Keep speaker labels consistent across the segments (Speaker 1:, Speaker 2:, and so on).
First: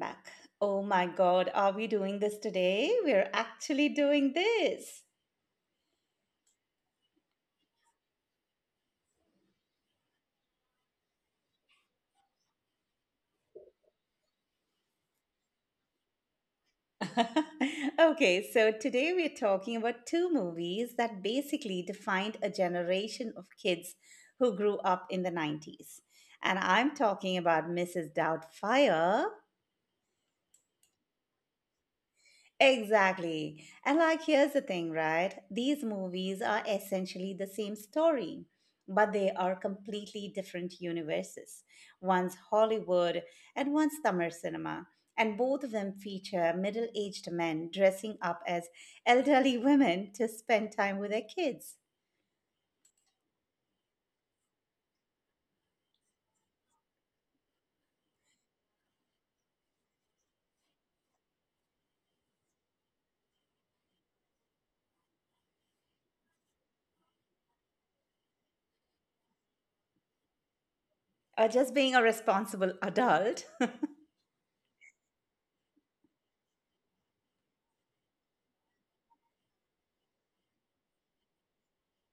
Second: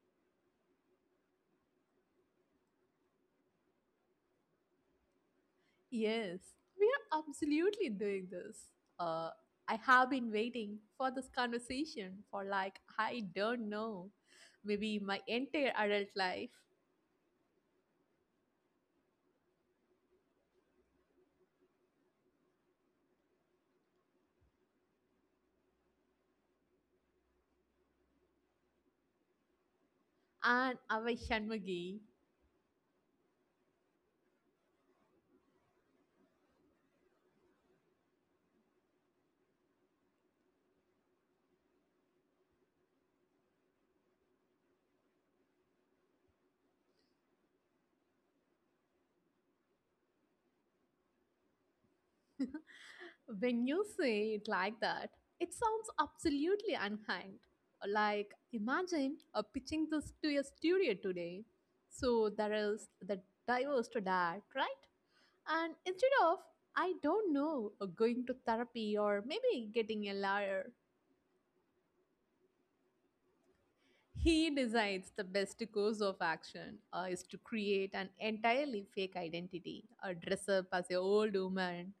Speaker 1: back. Oh my God, are we doing this today? We're actually doing this.
Speaker 2: Yes, we are absolutely doing this. Uh, I have been waiting for this conversation for like, I don't know, maybe my entire adult life.
Speaker 1: Okay, so today we're talking about two movies that basically defined a generation of kids who grew up in the 90s. And I'm talking about Mrs. Doubtfire.
Speaker 2: And Avai Shanmugam.
Speaker 1: Exactly. And, here's the thing, right? These movies are essentially the same story, but they are completely different universes. One's Hollywood and one's Tamil cinema. And both of them feature middle aged men dressing up as elderly women to spend time with their kids,
Speaker 2: When you say it like that, it sounds absolutely unkind. Like, imagine pitching this to a studio today. So there is the divorce to that, right? And instead of, I don't know, going to therapy or maybe getting a lawyer,
Speaker 1: or just being a responsible adult.
Speaker 2: he decides the best course of action is to create an entirely fake identity, dress up as an old woman,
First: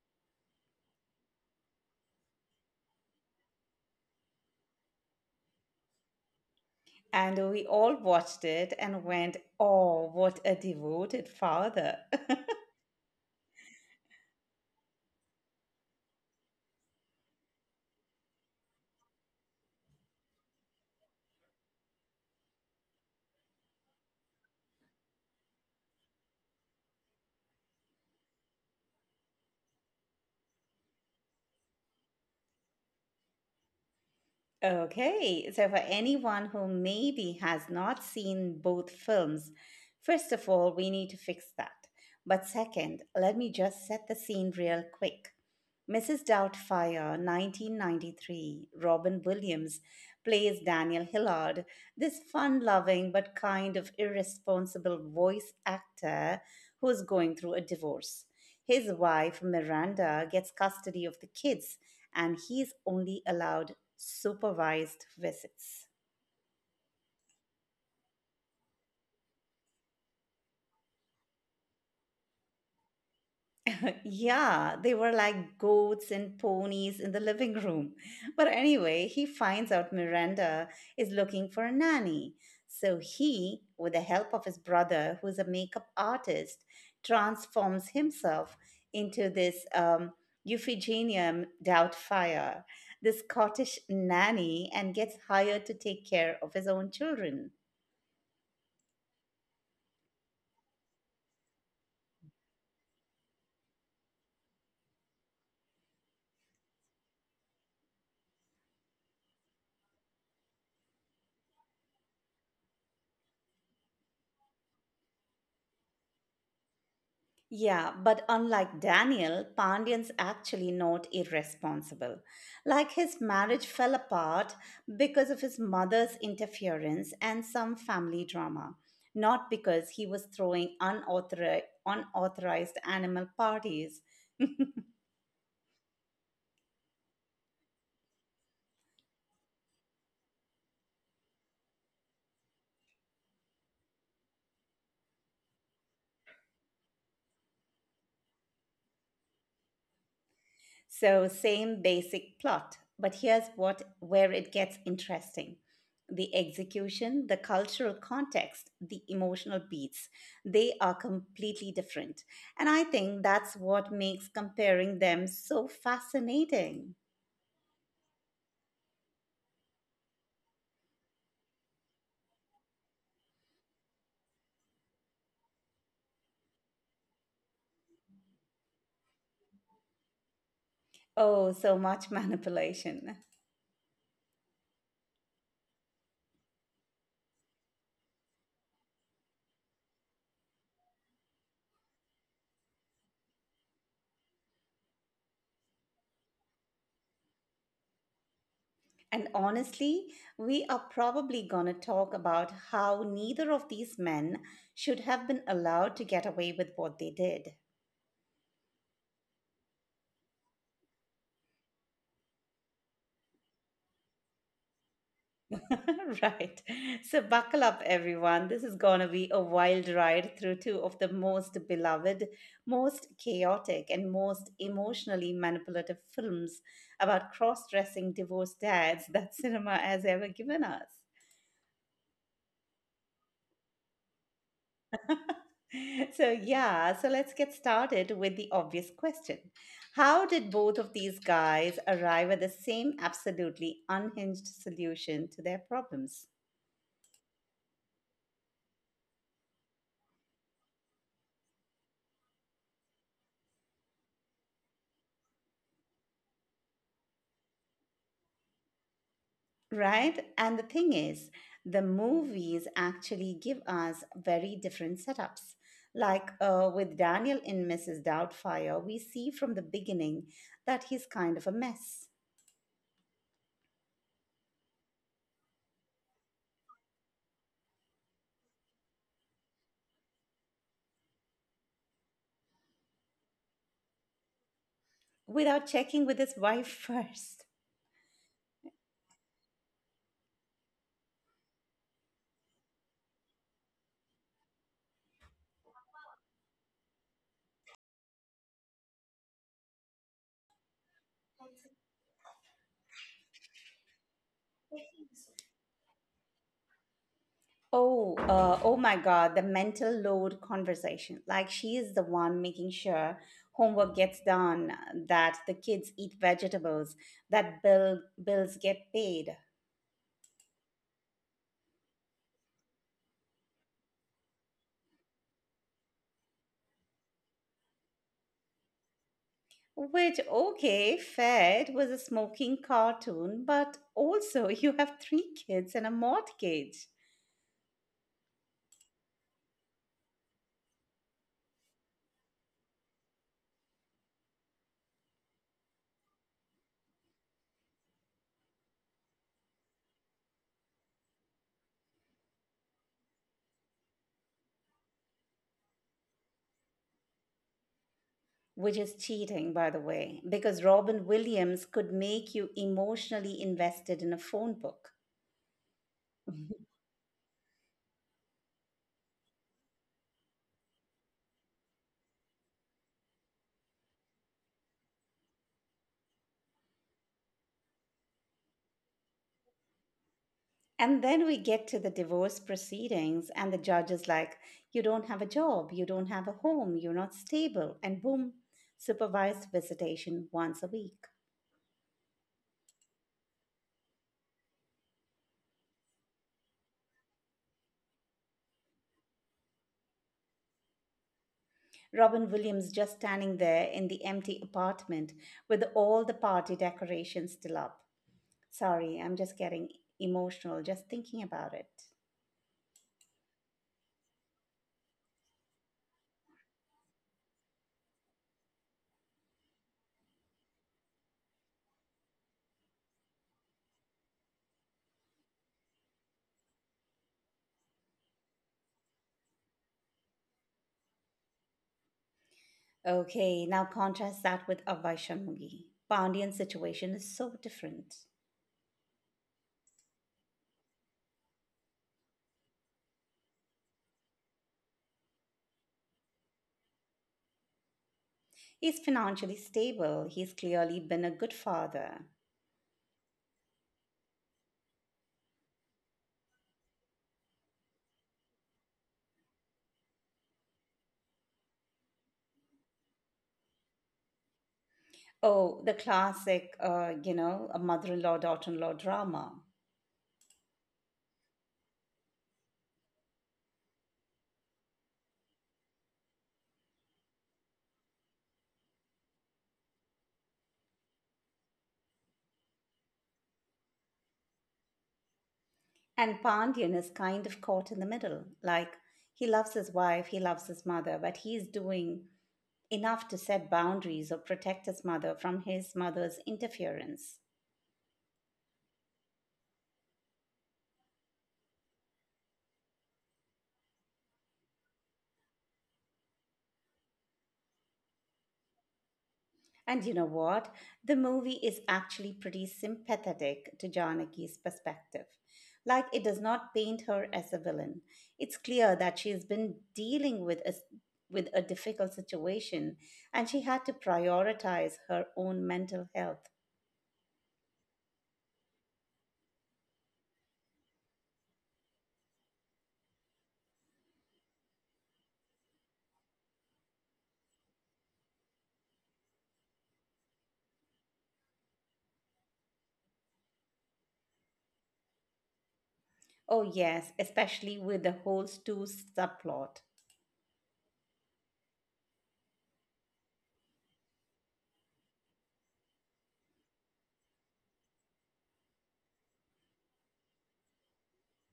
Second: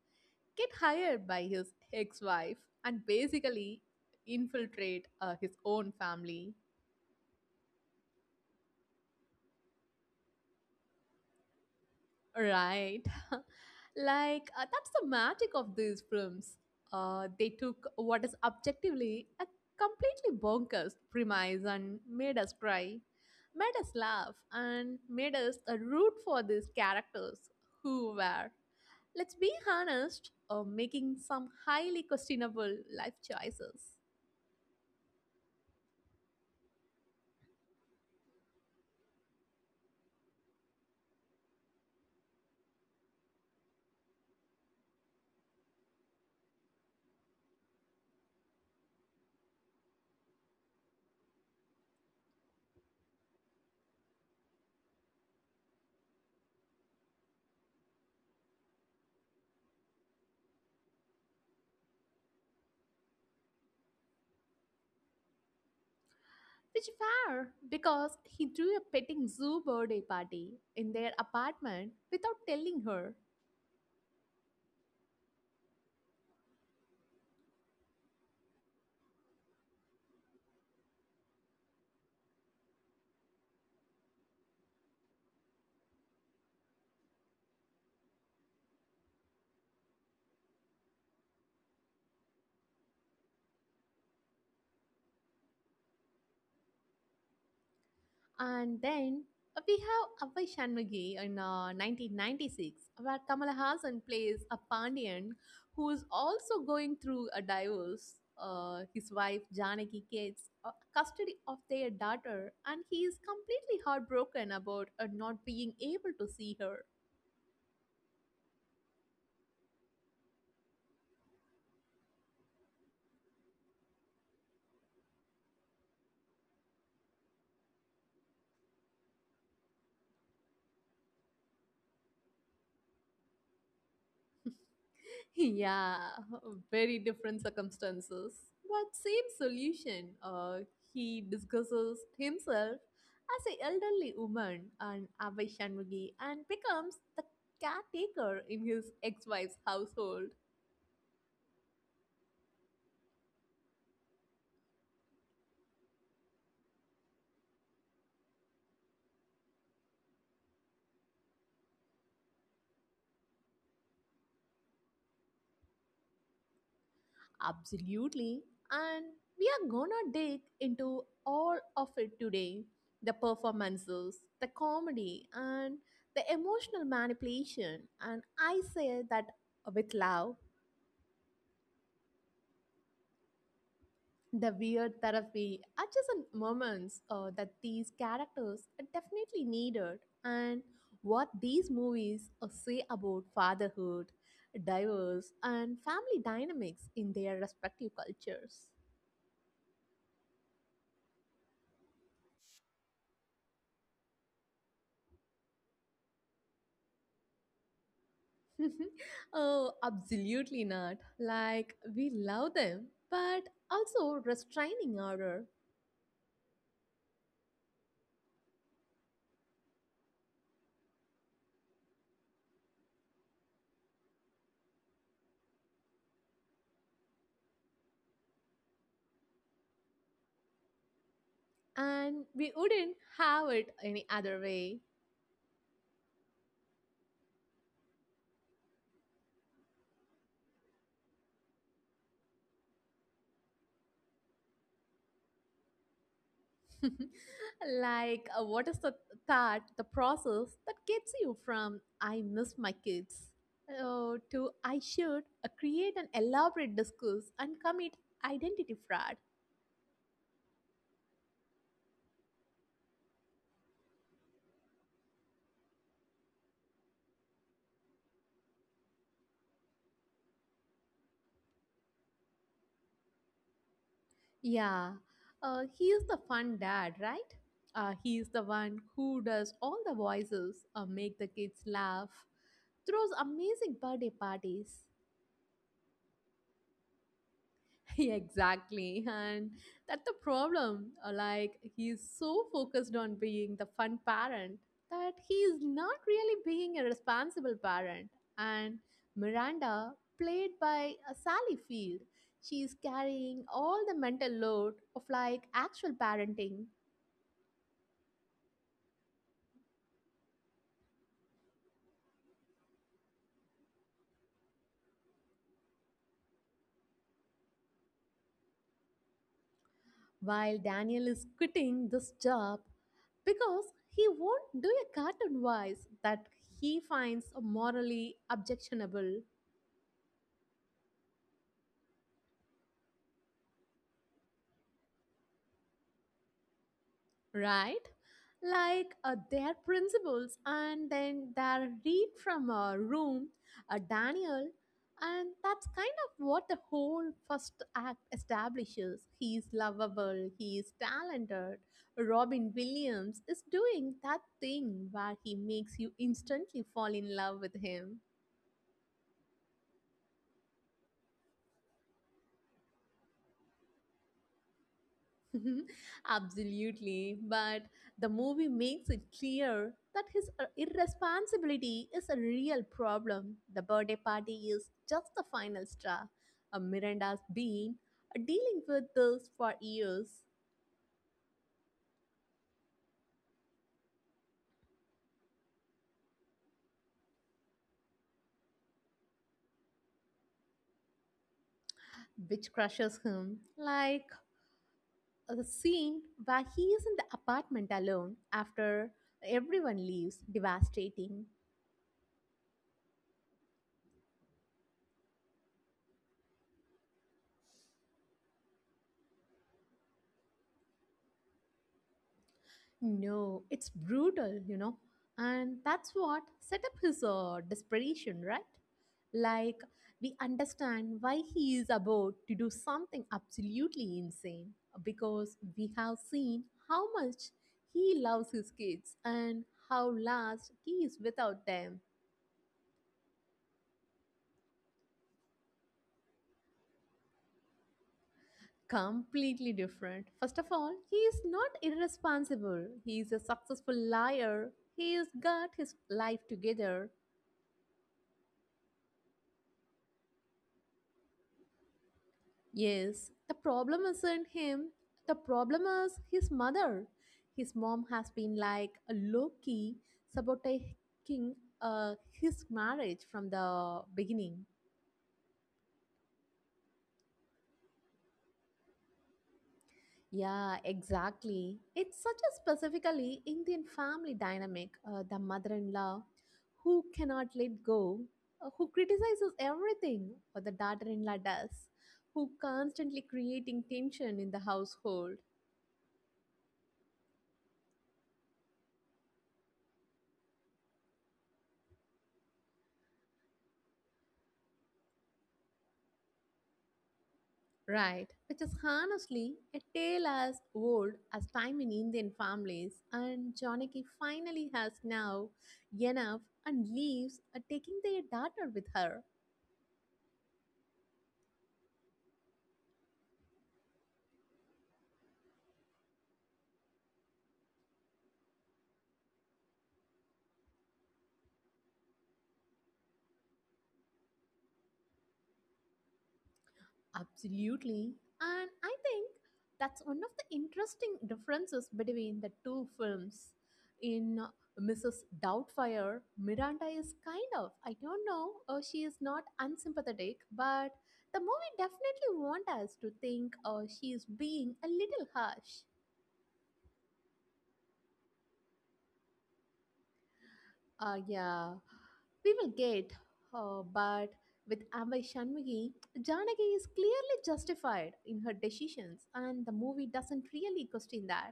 Speaker 2: get hired by his ex wife, and basically infiltrate his own family.
Speaker 1: And we all watched it and went, oh, what a devoted father.
Speaker 2: Right. Like, that's the magic of these films. They took what is objectively a completely bonkers premise and made us cry, made us laugh, and made us root for these characters who were, let's be honest, making some highly questionable life choices.
Speaker 1: Okay, so for anyone who maybe has not seen both films, first of all, we need to fix that. But second, let me just set the scene real quick. Mrs. Doubtfire, 1993, Robin Williams plays Daniel Hillard, this fun loving but kind of irresponsible voice actor who's going through a divorce. His wife, Miranda, gets custody of the kids and he's only allowed supervised visits.
Speaker 2: Which fair, because he threw a petting zoo birthday party in their apartment without telling her.
Speaker 1: Yeah, they were like goats and ponies in the living room. But anyway, he finds out Miranda is looking for a nanny. So he, with the help of his brother, who's a makeup artist, transforms himself into this Euphigenia Doubtfire, this Scottish nanny, and gets hired to take care of his own children.
Speaker 2: And then we have Avai Shanmughi in 1996, where Kamala Hassan plays a Pandian who is also going through a divorce. His wife Janaki gets custody of their daughter, and he is completely heartbroken about not being able to see her.
Speaker 1: Yeah, but unlike Daniel, Pandyan's actually not irresponsible. Like his marriage fell apart because of his mother's interference and some family drama, not because he was throwing unauthorized, animal parties.
Speaker 2: Yeah, very different circumstances, but same solution. He discusses himself as an elderly woman and Abhay Shanmugi, and becomes the caretaker in his ex-wife's household.
Speaker 1: So same basic plot, but here's what where it gets interesting. The execution, the cultural context, the emotional beats, they are completely different. And I think that's what makes comparing them so fascinating.
Speaker 2: Absolutely. And we are gonna dig into all of it today. The performances, the comedy, and the emotional manipulation. And I say that with love.
Speaker 1: Oh, so much manipulation.
Speaker 2: The weird therapy are just some moments that these characters are definitely needed, and what these movies say about fatherhood, divorce, and family dynamics in their respective cultures.
Speaker 1: And honestly, we are probably going to talk about how neither of these men should have been allowed to get away with what they did.
Speaker 2: Oh absolutely not. Like we love them, but also restraining order.
Speaker 1: Right. So buckle up, everyone. This is going to be a wild ride through two of the most beloved, most chaotic, and most emotionally manipulative films about cross dressing divorced dads that cinema has ever given us.
Speaker 2: And we wouldn't have it any other way.
Speaker 1: So, yeah, so let's get started with the obvious question. How did both of these guys arrive at the same absolutely unhinged solution to their problems?
Speaker 2: Like, what is the that the process that gets you from "I miss my kids" to "I should create an elaborate discourse and commit identity fraud"?
Speaker 1: Right? And the thing is, the movies actually give us very different setups. Like with Daniel in Mrs. Doubtfire, we see from the beginning that he's kind of a mess
Speaker 2: Yeah, he is the fun dad, right? He is the one who does all the voices, make the kids laugh, throws amazing birthday parties.
Speaker 1: without checking with his wife first.
Speaker 2: Exactly, and that's the problem. Like he's so focused on being the fun parent that he is not really being a responsible parent, and Miranda, played by Sally Field, she is carrying all the mental load of like actual parenting,
Speaker 1: Oh, oh my God, the mental load conversation. Like she is the one making sure homework gets done, that the kids eat vegetables, that bills get paid.
Speaker 2: while Daniel is quitting this job because he won't do a cartoon voice that he finds morally objectionable.
Speaker 1: Which, okay, Fed was a smoking cartoon, but also you have three kids and a mortgage,
Speaker 2: Right? Like, their principles, and then their read from a room, a Daniel, and that's kind of what the whole first act establishes. He's lovable, he's talented. Robin Williams is doing that thing where he makes you instantly fall in love with him.
Speaker 1: which is cheating, by the way, because Robin Williams could make you emotionally invested in a phone book.
Speaker 2: Mhm. Absolutely. But the movie makes it clear that his irresponsibility is a real problem. The birthday party is just the final straw. Miranda's been dealing with this for years,
Speaker 1: And then we get to the divorce proceedings, and the judge is like, "You don't have a job, you don't have a home, you're not stable," and boom, supervised visitation once a week.
Speaker 2: which crushes him. Like, the scene where he is in the apartment alone after everyone leaves, devastating.
Speaker 1: Robin Williams just standing there in the empty apartment with all the party decorations still up. Sorry, I'm just getting emotional just thinking about it.
Speaker 2: No, it's brutal, you know. And that's what set up his desperation, right? Like, we understand why he is about to do something absolutely insane, because we have seen how much he loves his kids and how last he is without them.
Speaker 1: Okay, now contrast that with Avai Shanmugi. Pandian's situation is so different.
Speaker 2: Completely different. First of all, he is not irresponsible. He is a successful liar. He has got his life together.
Speaker 1: He's financially stable. He's clearly been a good father.
Speaker 2: Yes, the problem isn't him. The problem is his mother. His mom has been like a low key sabotaging his marriage from the beginning.
Speaker 1: Oh, the classic, you know, a mother-in-law, daughter-in-law drama.
Speaker 2: Yeah, exactly. It's such a specifically Indian family dynamic. The mother in law who cannot let go, who criticizes everything, or the daughter in law does, who constantly creating tension in the household.
Speaker 1: And Pandian is kind of caught in the middle. Like, he loves his wife, he loves his mother, but he's doing enough to set boundaries or protect his mother from his mother's interference.
Speaker 2: Right, which is honestly a tale as old as time in Indian families. And Janaki finally has now enough and leaves, taking their daughter with her.
Speaker 1: And you know what? The movie is actually pretty sympathetic to Janaki's perspective. Like, it does not paint her as a villain. It's clear that she has been dealing with with a difficult situation and she had to prioritize her own mental health.
Speaker 2: Absolutely. And I think that's one of the interesting differences between the two films. In Mrs. Doubtfire, Miranda is kind of, I don't know, she is not unsympathetic, but the movie definitely wants us to think she is being a little harsh.
Speaker 1: Oh, yes, especially with the whole Stu subplot.
Speaker 2: Yeah, we will get, but with Ambai Shanmugi, Janaki is clearly justified in her decisions, and the movie doesn't really question that.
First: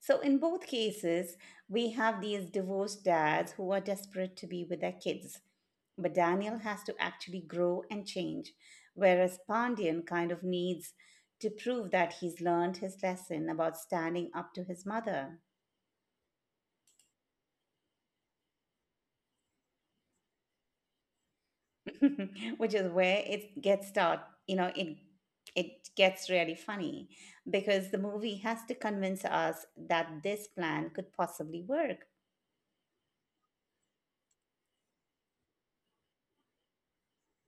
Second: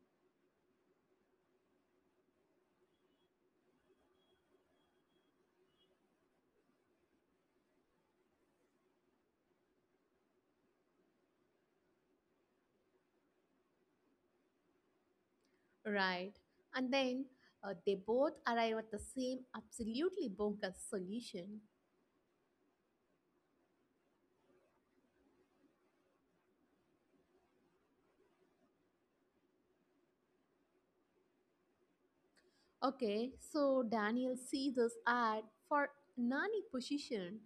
Speaker 1: So, in both cases, we have these divorced dads who are desperate to be with their kids, but Daniel has to actually grow and change, whereas Pandian kind of needs to prove that he's learned his lesson about standing up to his mother.
Speaker 2: Right. And then they both arrive at the same absolutely bonkers solution.
Speaker 1: Which is where it gets start, you know, it gets really funny because the movie has to convince us that this plan could possibly work.
Speaker 2: Okay, so Daniel sees this ad for nanny position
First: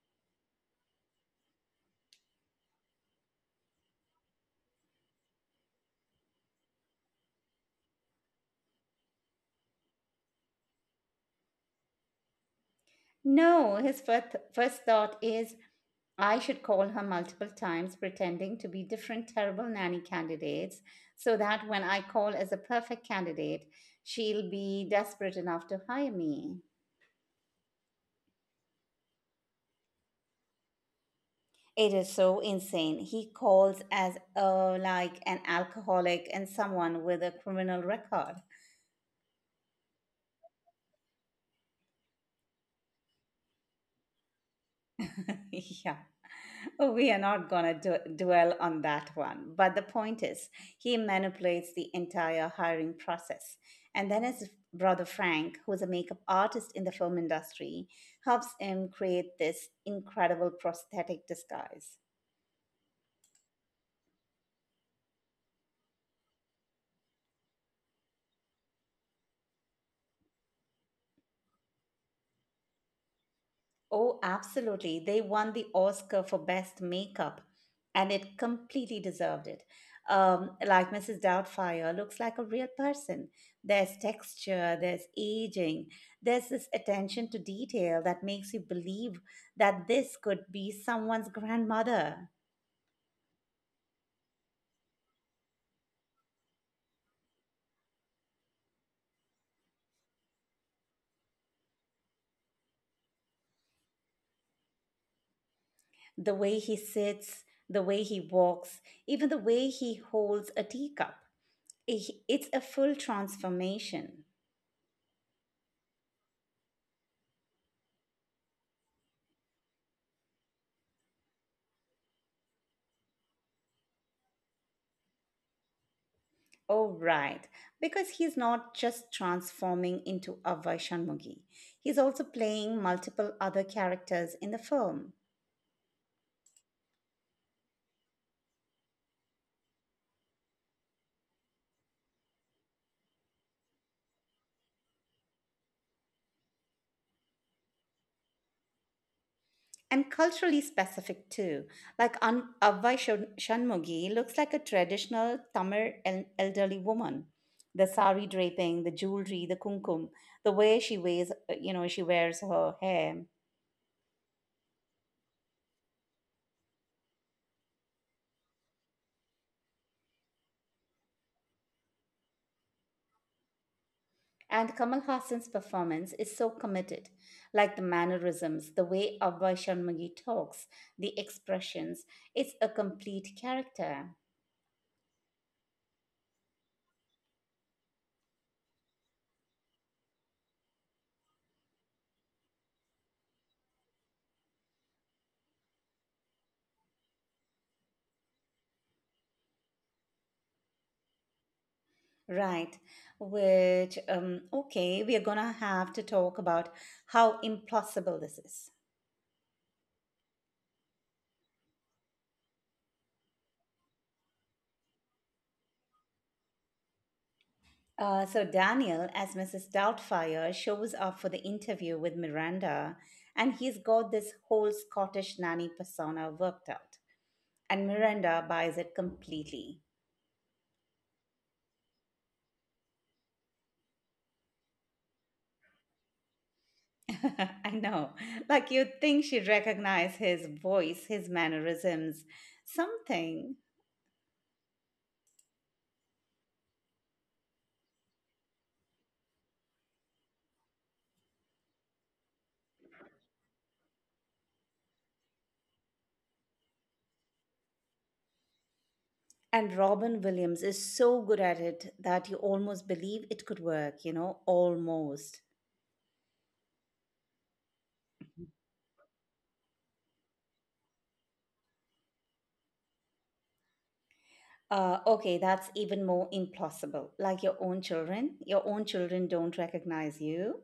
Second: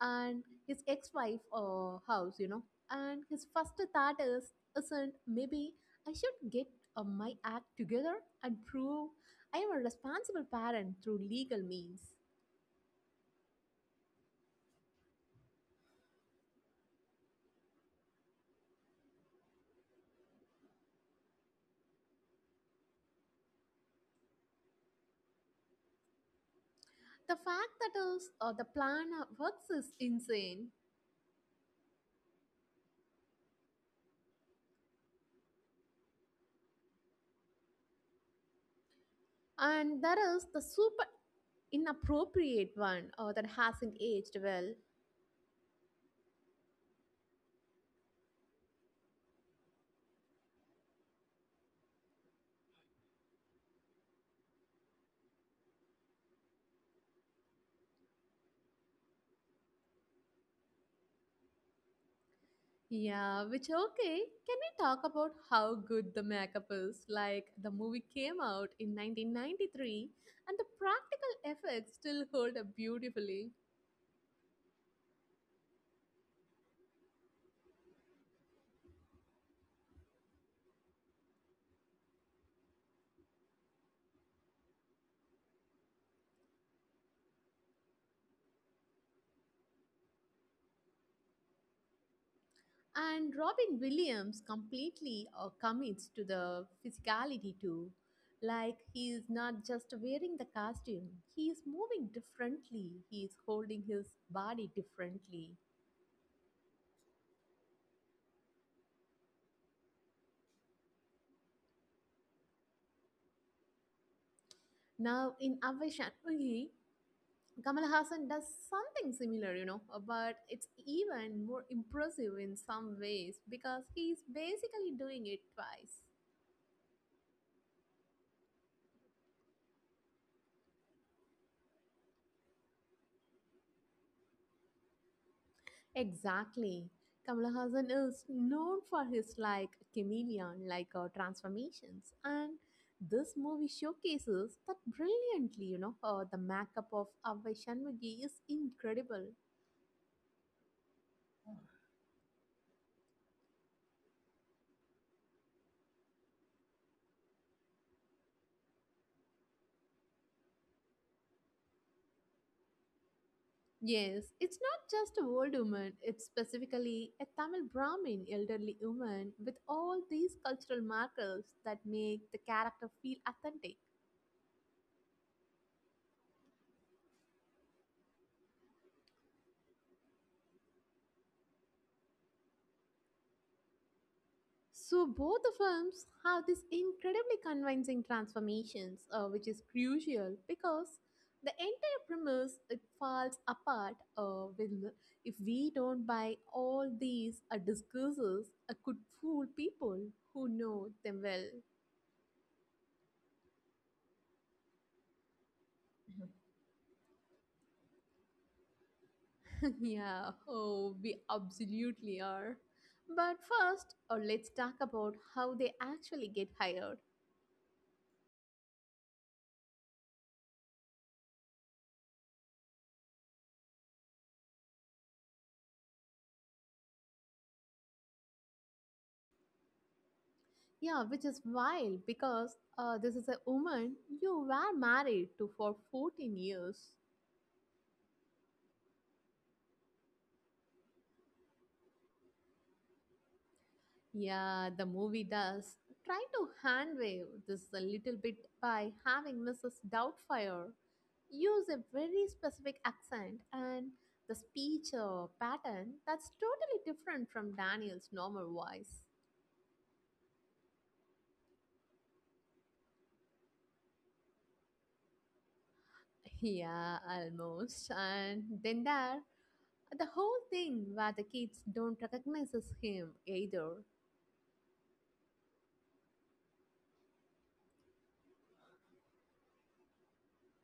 Speaker 2: and his ex-wife house, you know. And his first thought is, isn't maybe I should get my act together and prove I am a responsible parent through legal means.
Speaker 1: No, his first thought is, I should call her multiple times, pretending to be different terrible nanny candidates, so that when I call as a perfect candidate, she'll be desperate enough to hire me.
Speaker 2: The fact that is the plan works is insane.
Speaker 1: It is so insane. He calls as like an alcoholic and someone with a criminal record.
Speaker 2: And there is the super inappropriate one that hasn't aged well.
Speaker 1: Yeah. We are not going to dwell on that one. But the point is, he manipulates the entire hiring process. And then his brother Frank, who's a makeup artist in the film industry, helps him create this incredible prosthetic disguise.
Speaker 2: Yeah, which okay. Can we talk about how good the makeup is? Like the movie came out in 1993, and the practical effects still hold up beautifully.
Speaker 1: Oh, absolutely. They won the Oscar for Best Makeup, and it completely deserved it. Like Mrs. Doubtfire looks like a real person. There's texture, there's aging, there's this attention to detail that makes you believe that this could be someone's grandmother.
Speaker 2: And Robin Williams completely commits to the physicality too. Like he is not just wearing the costume, he is moving differently. He is holding his body differently.
Speaker 1: The way he sits, the way he walks, even the way he holds a teacup. It's a full transformation.
Speaker 2: Now, in Avai Chatterjee, Kamal Hassan does something similar, you know, but it's even more impressive in some ways because he's basically doing it twice.
Speaker 1: Oh, right. Because he's not just transforming into Avai Shanmugi, he's also playing multiple other characters in the film.
Speaker 2: Exactly. Kamal Hassan is known for his like chameleon like transformations, and this movie showcases that brilliantly, you know. The makeup of Avai Shanmugi is incredible.
Speaker 1: And culturally specific too. Like Shanmugi looks like a traditional Tamil elderly woman. The sari draping, the jewelry, the kumkum, the way she wears her hair.
Speaker 2: Yes, it's not just a old woman, it's specifically a Tamil Brahmin elderly woman with all these cultural markers that make the character feel authentic.
Speaker 1: And Kamal Hassan's performance is so committed, like the mannerisms, the way Abhay Sharmagi talks, the expressions. It's a complete character.
Speaker 2: So both the films have these incredibly convincing transformations, which is crucial because the entire premise it falls apart if we don't buy all these discourses could fool people who know them well.
Speaker 1: Right, which, okay, we are gonna have to talk about how impossible this is.
Speaker 2: Yeah, oh, we absolutely are. But first, let's talk about how they actually get hired.
Speaker 1: So, Daniel, as Mrs. Doubtfire, shows up for the interview with Miranda, and he's got this whole Scottish nanny persona worked out. And Miranda buys it completely.
Speaker 2: Yeah, which is wild because this is a woman you were married to for 14 years.
Speaker 1: I know. Like you'd think she'd recognize his voice, his mannerisms, something.
Speaker 2: Yeah, the movie does try to handwave this a little bit by having Mrs. Doubtfire use a very specific accent and the speech pattern that's totally different from Daniel's normal voice.
Speaker 1: And Robin Williams is so good at it that you almost believe it could work, you know, almost.
Speaker 2: Yeah, almost. And then there, the whole thing where the kids don't recognize him either.
Speaker 1: Okay, that's even more implausible. Like your own children, don't recognize you.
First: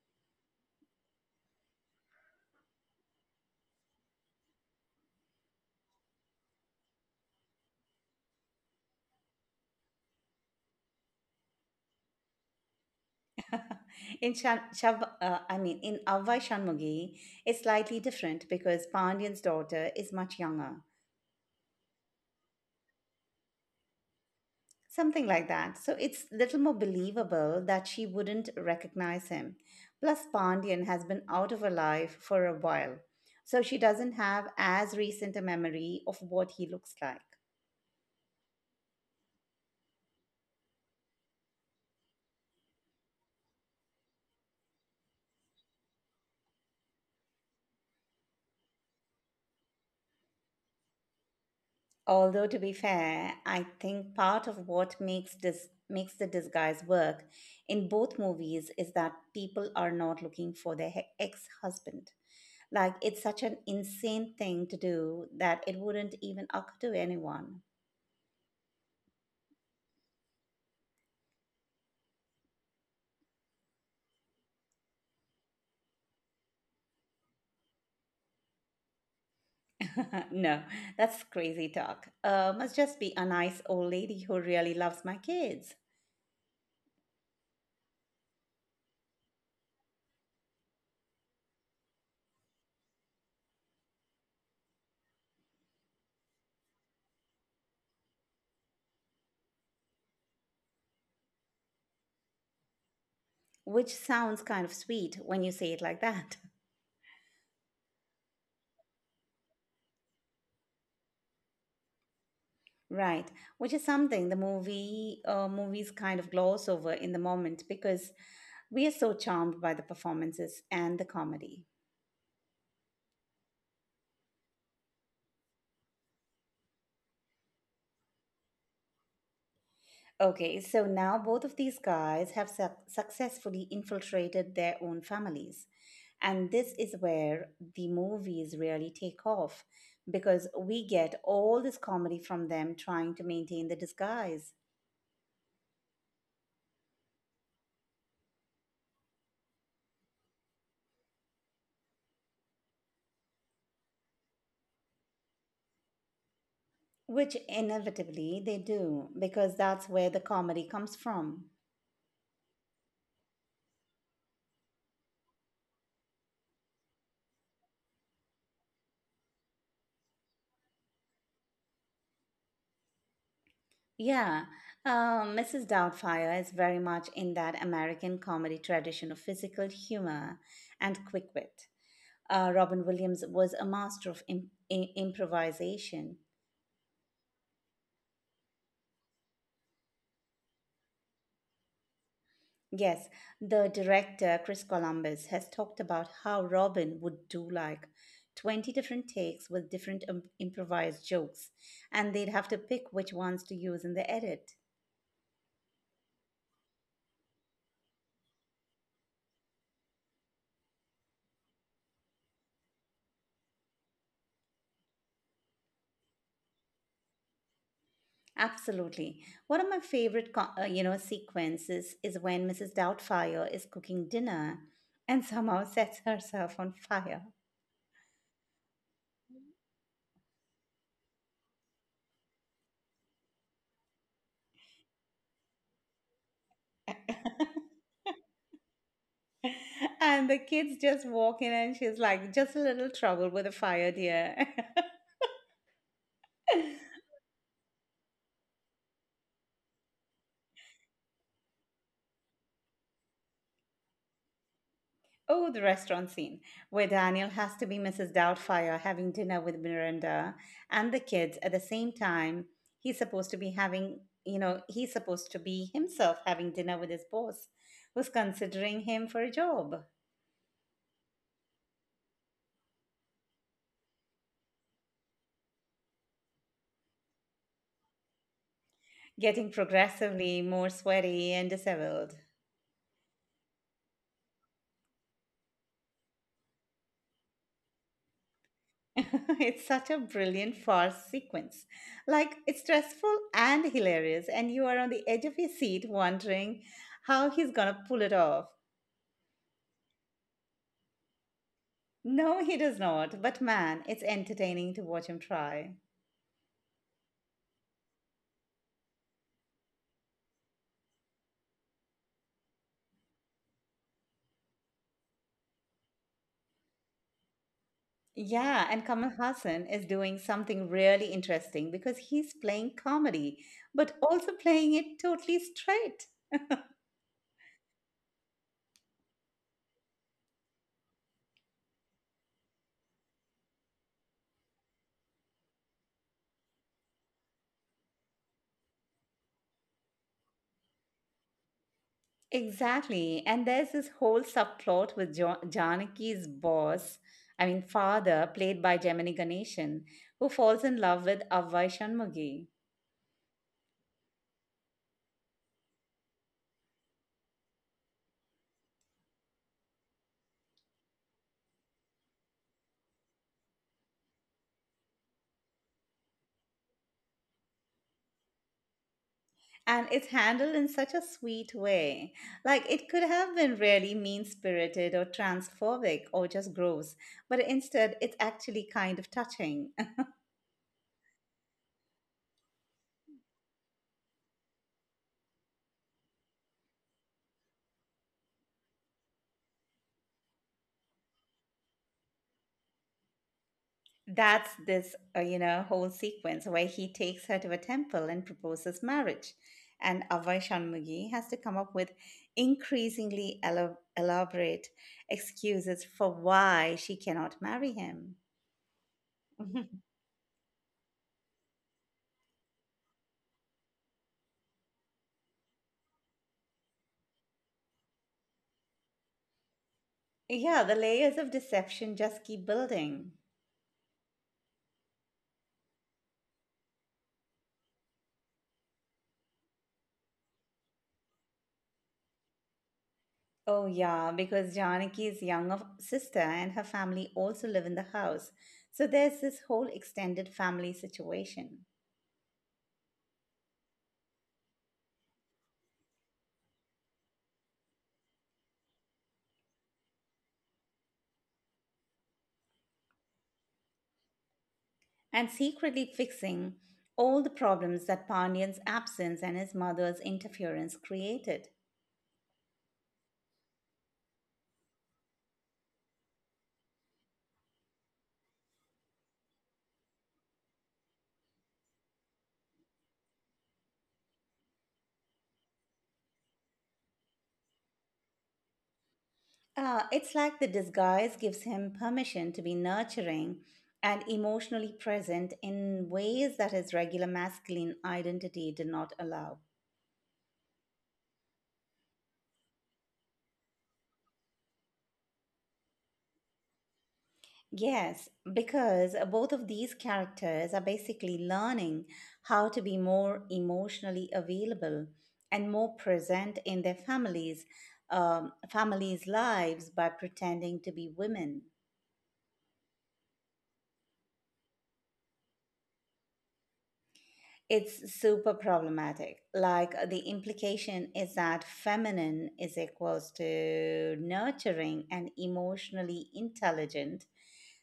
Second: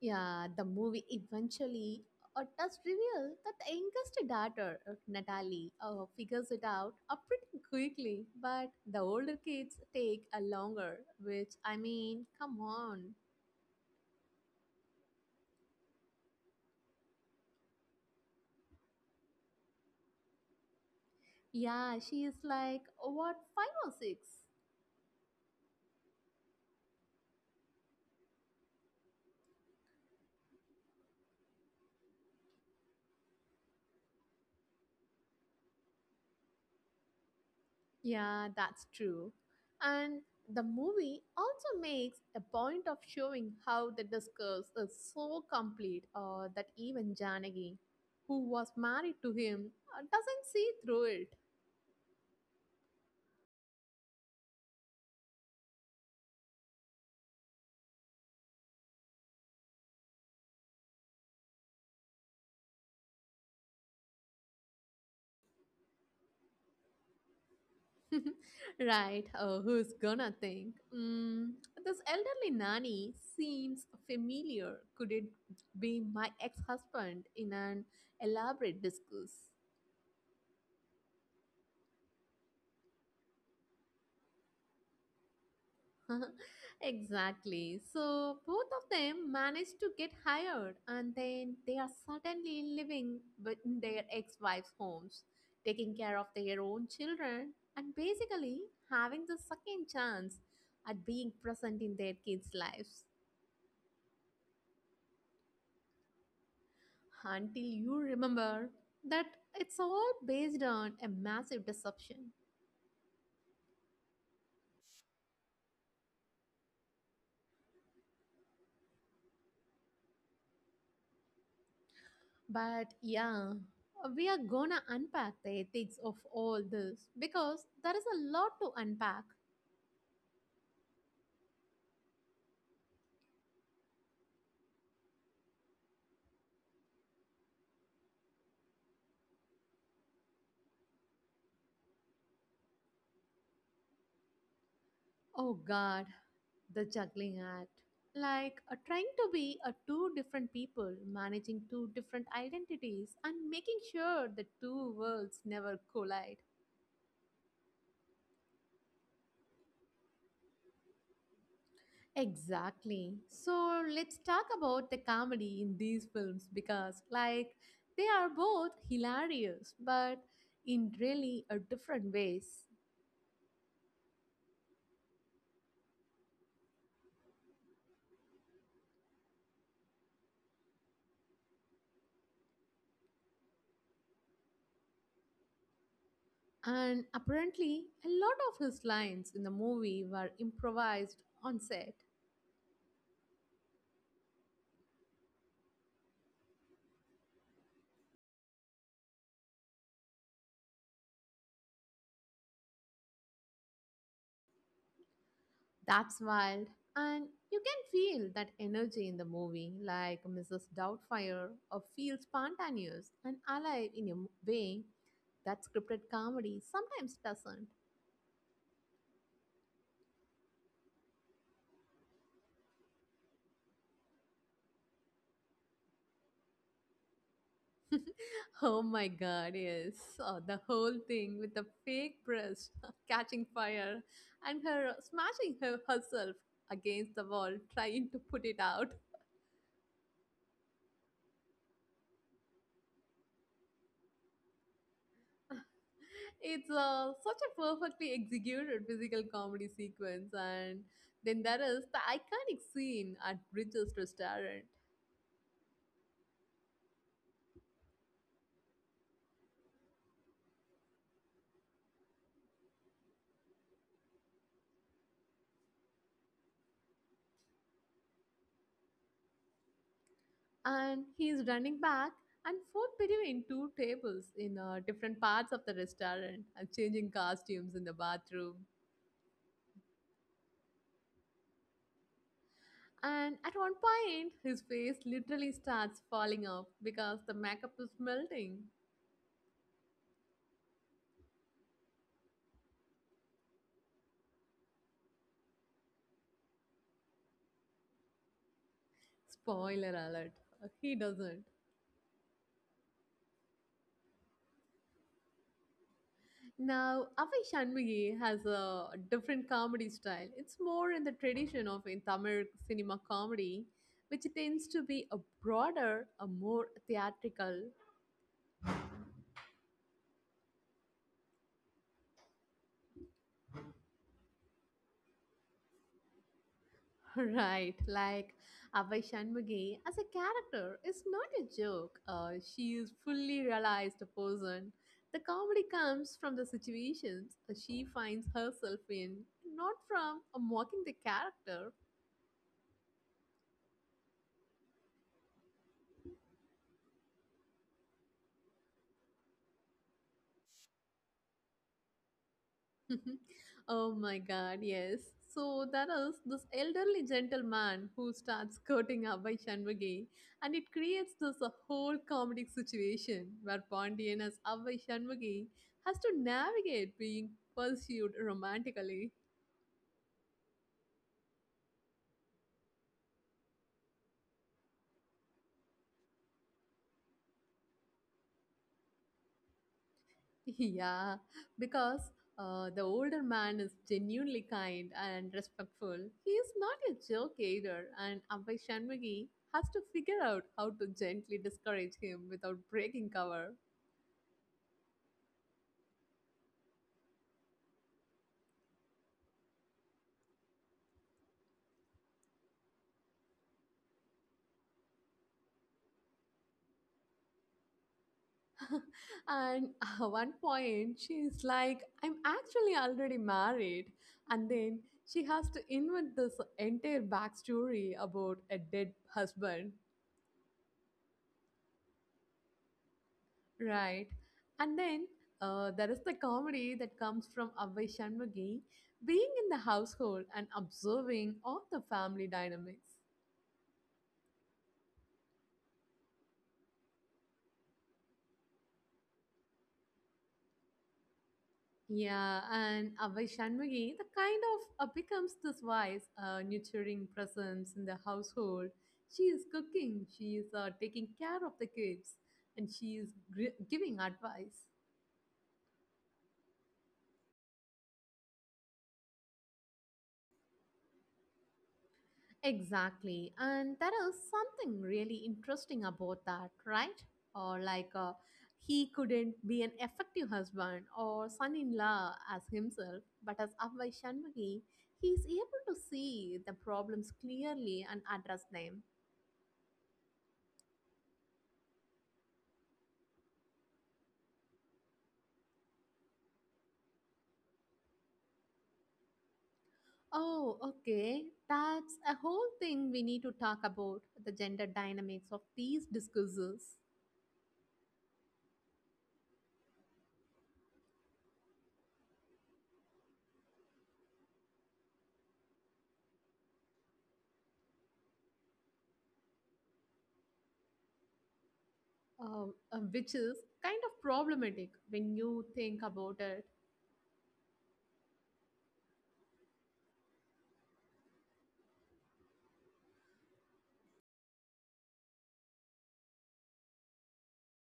Speaker 2: Yeah, the movie eventually does reveal that the youngest daughter, Natalie, figures it out pretty quickly, but the older kids take a longer, which, I mean, come on.
Speaker 1: in Shan- Shav, I mean, in Avvai Shanmugi, it's slightly different because Pandyan's daughter is much younger.
Speaker 2: Yeah, she is like, what, five or six?
Speaker 1: Something like that. So it's little more believable that she wouldn't recognize him. Plus, Pandian has been out of her life for a while, so she doesn't have as recent a memory of what he looks like.
Speaker 2: Yeah, that's true. And the movie also makes a point of showing how the discourse is so complete that even Janagi, who was married to him, doesn't see through it.
Speaker 1: Although, to be fair, I think part of what makes the disguise work in both movies is that people are not looking for their ex-husband. Like it's such an insane thing to do that it wouldn't even occur to anyone.
Speaker 2: Right, who's gonna think? Mm, this elderly nanny seems familiar. Could it be my ex husband in an elaborate discourse?
Speaker 1: No, that's crazy talk. Must just be a nice old lady who really loves my kids.
Speaker 2: Exactly. So both of them managed to get hired, and then they are suddenly living with- in their ex wives' homes, taking care of their own children, and basically having the second chance at being present in their kids' lives.
Speaker 1: Which sounds kind of sweet when you say it like that.
Speaker 2: Until you remember that it's all based on a massive deception.
Speaker 1: Right, which is something the movies kind of gloss over in the moment because we are so charmed by the performances and the comedy.
Speaker 2: But yeah, we are gonna unpack the ethics of all this, because there is a lot to unpack.
Speaker 1: Okay, so now both of these guys have successfully infiltrated their own families. And this is where the movies really take off because we get all this comedy from them trying to maintain the disguise,
Speaker 2: Oh god, the juggling act. Like, trying to be a two different people, managing two different identities, and making sure the two worlds never collide.
Speaker 1: which inevitably they do because that's where the comedy comes from.
Speaker 2: Exactly. So let's talk about the comedy in these films, because like they are both hilarious but in really a different ways.
Speaker 1: Yeah, Mrs. Doubtfire is very much in that American comedy tradition of physical humor and quick wit. Robin Williams was a master of improvisation.
Speaker 2: And apparently a lot of his lines in the movie were improvised on set.
Speaker 1: Yes, the director Chris Columbus has talked about how Robin would do like 20 different takes with different improvised jokes, and they'd have to pick which ones to use in the edit.
Speaker 2: That's wild. And you can feel that energy in the movie, like Mrs. Doubtfire, or feels spontaneous and alive in a way that scripted comedy sometimes doesn't.
Speaker 1: Absolutely. One of my favorite, sequences is when Mrs. Doubtfire is cooking dinner and somehow sets herself on fire.
Speaker 2: Oh my god, yes. The whole thing with the fake breast catching fire and her smashing herself against the wall trying to put it out.
Speaker 1: And the kids just walk in and she's like, "Just a little trouble with the fire, dear."
Speaker 2: It's such a perfectly executed physical comedy sequence, and then there is the iconic scene at Bridges restaurant.
Speaker 1: Oh, the restaurant scene where Daniel has to be Mrs. Doubtfire having dinner with Miranda and the kids at the same time. He's supposed to be having you know he's supposed to be himself having dinner with his boss who's considering him for a job,
Speaker 2: And he's running back and forth between two tables in different parts of the restaurant, and changing costumes in the bathroom,
Speaker 1: getting progressively more sweaty and disheveled.
Speaker 2: and at one point his face literally starts falling off because the makeup is melting.
Speaker 1: It's such a brilliant farce sequence. Like, it's stressful and hilarious, and you are on the edge of your seat wondering how he's gonna pull it off.
Speaker 2: Spoiler alert, he doesn't.
Speaker 1: No, he does not, but man, it's entertaining to watch him try.
Speaker 2: Now, Avai Shanmugi has a different comedy style. It's more in the tradition of in Tamil cinema comedy, which tends to be a broader, a more theatrical.
Speaker 1: Yeah, and Kamal Hassan is doing something really interesting because he's playing comedy, but also playing it totally straight.
Speaker 2: Right? Like Avai Shanmugi as a character is not a joke. She is fully realized a person. The comedy comes from the situations she finds herself in, not from mocking the character.
Speaker 1: Exactly. And there's this whole subplot with Janaki's boss, I mean, father, played by Gemini Ganeshan, who falls in love with Avvai Shanmugi.
Speaker 2: Oh my god, yes. So there is this elderly gentleman who starts courting Abhay Shanmugi, and it creates this whole comedic situation where Pondian as Abhay Shanmugi has to navigate being pursued romantically.
Speaker 1: And it's handled in such a sweet way. Like, it could have been really mean spirited or transphobic or just gross, but instead, it's actually kind of touching.
Speaker 2: Yeah, because the older man is genuinely kind and respectful. He is not a joke either, and Abhay Shanmugi has to figure out how to gently discourage him without breaking cover.
Speaker 1: That's this, whole sequence where he takes her to a temple and proposes marriage. And Avai Shanmugi has to come up with increasingly elaborate excuses for why she cannot marry him.
Speaker 2: And at one point, she's like, I'm actually already married. And then she has to invent this entire backstory about a dead husband,
Speaker 1: Yeah, the layers of deception just keep building.
Speaker 2: right? And then there is the comedy that comes from Avay Shanmugi being in the household and observing all the family dynamics.
Speaker 1: Oh, yeah, because Janaki's younger sister and her family also live in the house. So there's this whole extended family situation.
Speaker 2: Yeah, and Abhay Shanmugi, the kind of becomes this wise, nurturing presence in the household. She is cooking, she is taking care of the kids, and she is giving advice.
Speaker 1: And secretly fixing all the problems that Pandyan's absence and his mother's interference created.
Speaker 2: Exactly, and there is something really interesting about that, right? Or like he couldn't be an effective husband or son-in-law as himself, but as Abhay Shanmugi, he is able to see the problems clearly and address them.
Speaker 1: It's like the disguise gives him permission to be nurturing and emotionally present in ways that his regular masculine identity did not allow.
Speaker 2: Oh, okay. That's a whole thing we need to talk about the gender dynamics of these discourses,
Speaker 1: Yes, because both of these characters are basically learning how to be more emotionally available and more present in their families, families' lives by pretending to be women.
Speaker 2: uh, which is kind of problematic when you think about it,
Speaker 1: It's super problematic. Like, the implication is that feminine is equals to nurturing and emotionally intelligent,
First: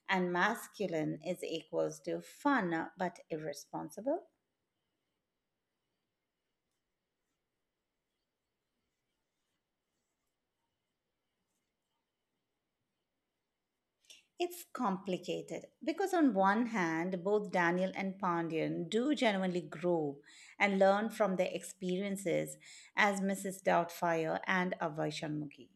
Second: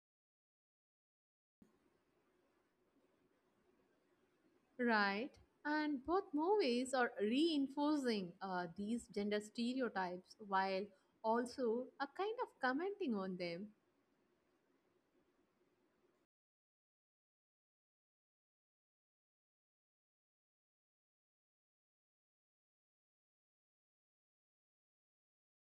Speaker 1: and masculine is equals to fun but irresponsible.
Speaker 2: right? And both movies are reinforcing these gender stereotypes while also a kind of commenting on them.
Speaker 1: It's complicated because, on one hand, both Daniel and Pandian do genuinely grow and learn from their experiences as Mrs. Doubtfire and Avai Shanmugi.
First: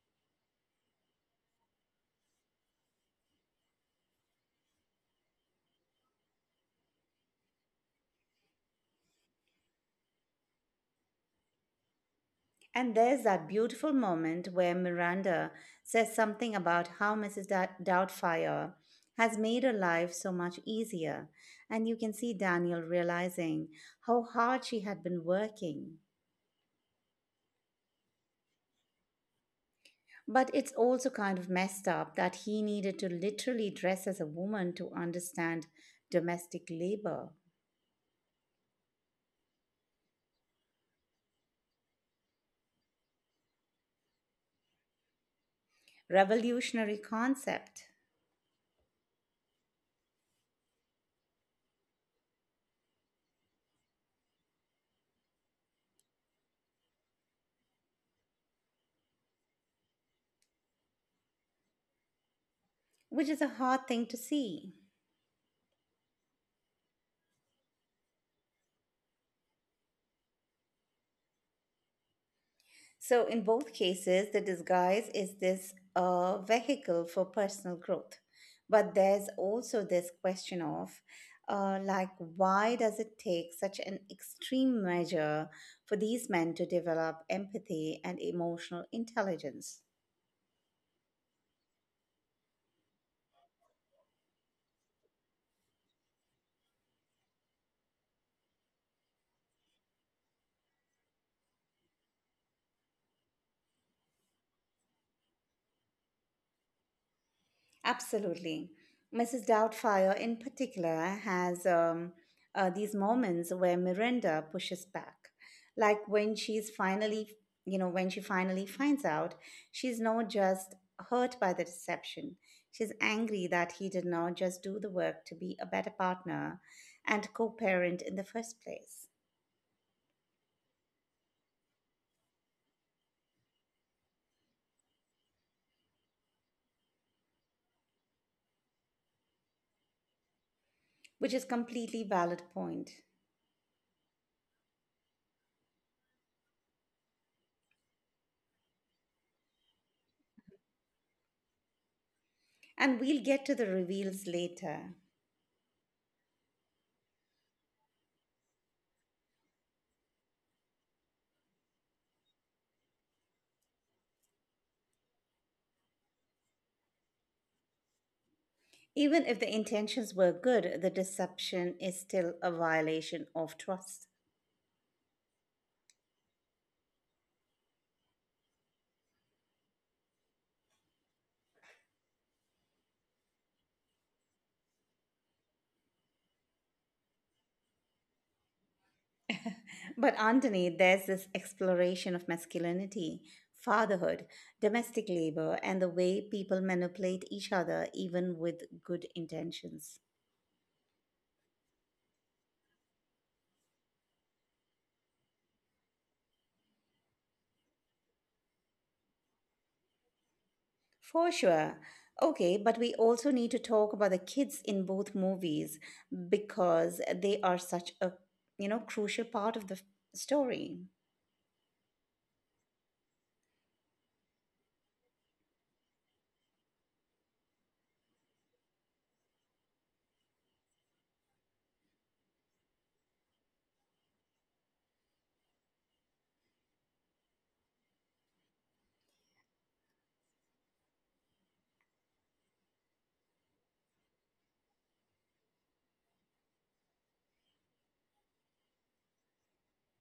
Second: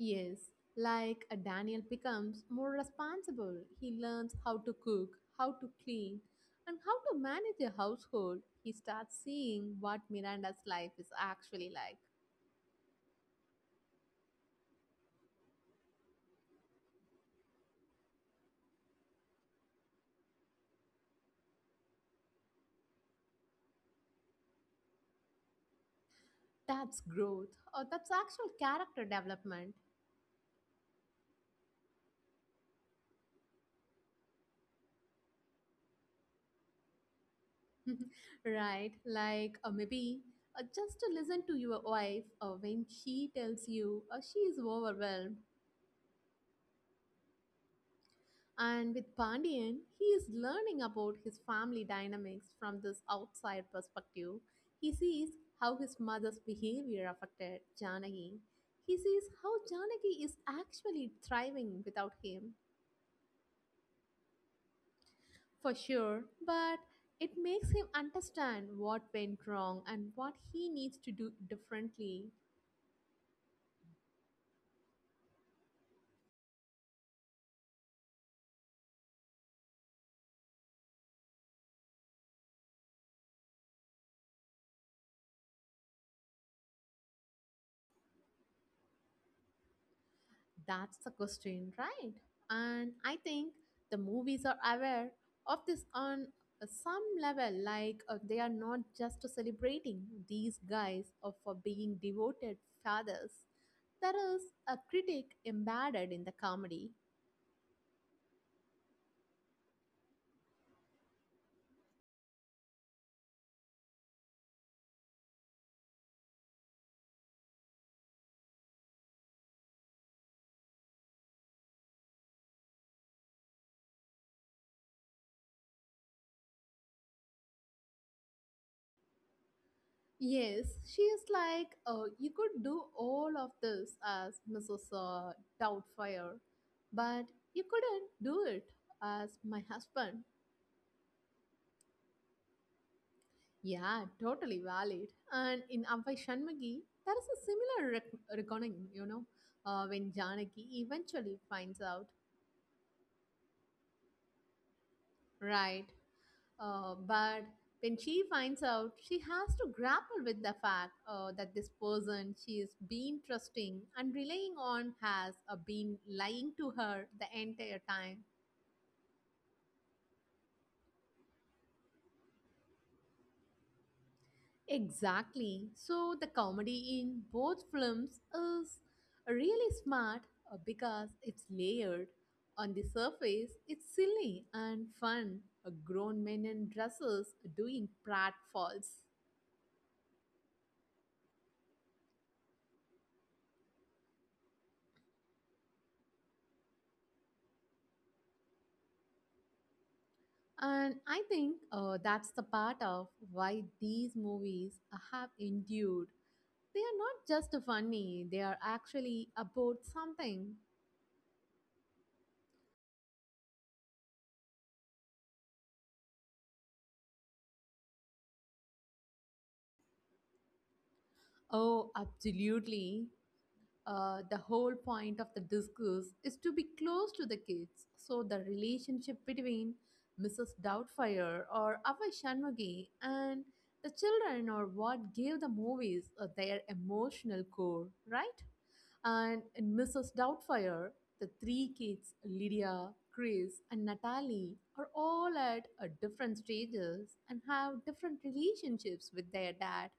Speaker 2: Yes, like a Daniel becomes more responsible. He learns how to cook, how to clean, and how to manage a household. He starts seeing what Miranda's life is actually like.
Speaker 1: And there's that beautiful moment where Miranda says something about how Mrs. Doubtfire has made her life so much easier, and you can see Daniel realizing how hard she had been working.
Speaker 2: That's growth, or that's actual character development.
Speaker 1: But it's also kind of messed up that he needed to literally dress as a woman to understand domestic labor.
Speaker 2: Right, like or maybe just to listen to your wife when she tells you she is overwhelmed.
Speaker 1: Revolutionary concept,
Speaker 2: And with Pandian, he is learning about his family dynamics from this outside perspective. He sees how his mother's behavior affected Janaki. He sees how Janaki is actually thriving without him,
Speaker 1: which is a hard thing to see.
Speaker 2: for sure, but it makes him understand what went wrong and what he needs to do differently.
Speaker 1: So, in both cases, the disguise is this a vehicle for personal growth. But there's also this question of, like, why does it take such an extreme measure for these men to develop empathy and emotional intelligence?
Speaker 2: That's the question, right? And I think the movies are aware of this on some level, like they are not just celebrating these guys or for being devoted fathers. There is a critic embedded in the comedy.
Speaker 1: Absolutely. Mrs. Doubtfire, in particular, has these moments where Miranda pushes back. Like when she's finally, you know, when she finally finds out, she's not just hurt by the deception. She's angry that he did not just do the work to be a better partner and co parent in the first place,
Speaker 2: Yes, she is like, oh, you could do all of this as Mrs. Doubtfire, but you couldn't do it as my husband.
Speaker 1: which is completely valid point.
Speaker 2: Yeah, totally valid. And in Avai Shanmagi, there is a similar reckoning, you know, when Janaki eventually finds out,
Speaker 1: And we'll get to the reveals later.
Speaker 2: right? But when she finds out, she has to grapple with the fact that this person she is been trusting and relying on has been lying to her the entire time.
Speaker 1: Even if the intentions were good, the deception is still a violation of trust.
Speaker 2: Exactly. So the comedy in both films is really smart because it's layered. On the surface, it's silly and fun. Grown men in dresses doing pratfalls.
Speaker 1: But underneath, there's this exploration of masculinity, fatherhood, domestic labor, and the way people manipulate each other, even with good intentions.
Speaker 2: And I think that's the part of why these movies have endured. They are not just funny, they are actually about something.
Speaker 1: For sure. Okay, but we also need to talk about the kids in both movies because they are such a, crucial part of the story.
Speaker 2: Oh, absolutely. The whole point of the discourse is to be close to the kids. So the relationship between Mrs. Doubtfire or Ava Shanmugam and the children or what gave the movies their emotional core, right? And in Mrs. Doubtfire, the three kids, Lydia, Chris, and Natalie, are all at different stages and have different relationships with their dad.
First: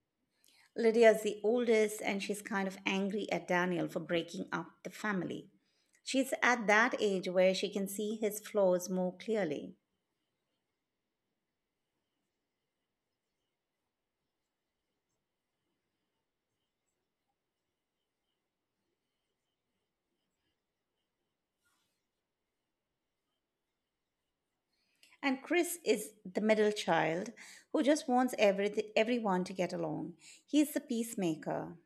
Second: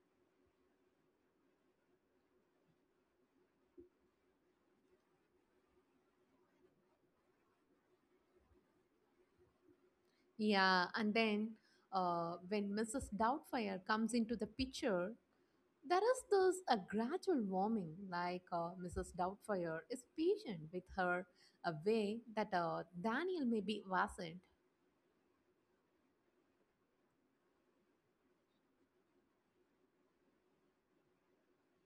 Speaker 1: Lydia is the oldest, and she's kind of angry at Daniel for breaking up the family. She's at that age where she can see his flaws more clearly.
Speaker 2: Yeah, and then when Mrs. Doubtfire comes into the picture, there is this a gradual warming. Like Mrs. Doubtfire is patient with her a way that Daniel maybe wasn't.
Speaker 1: And Chris is the middle child who just wants everyone to get along. He's the peacemaker.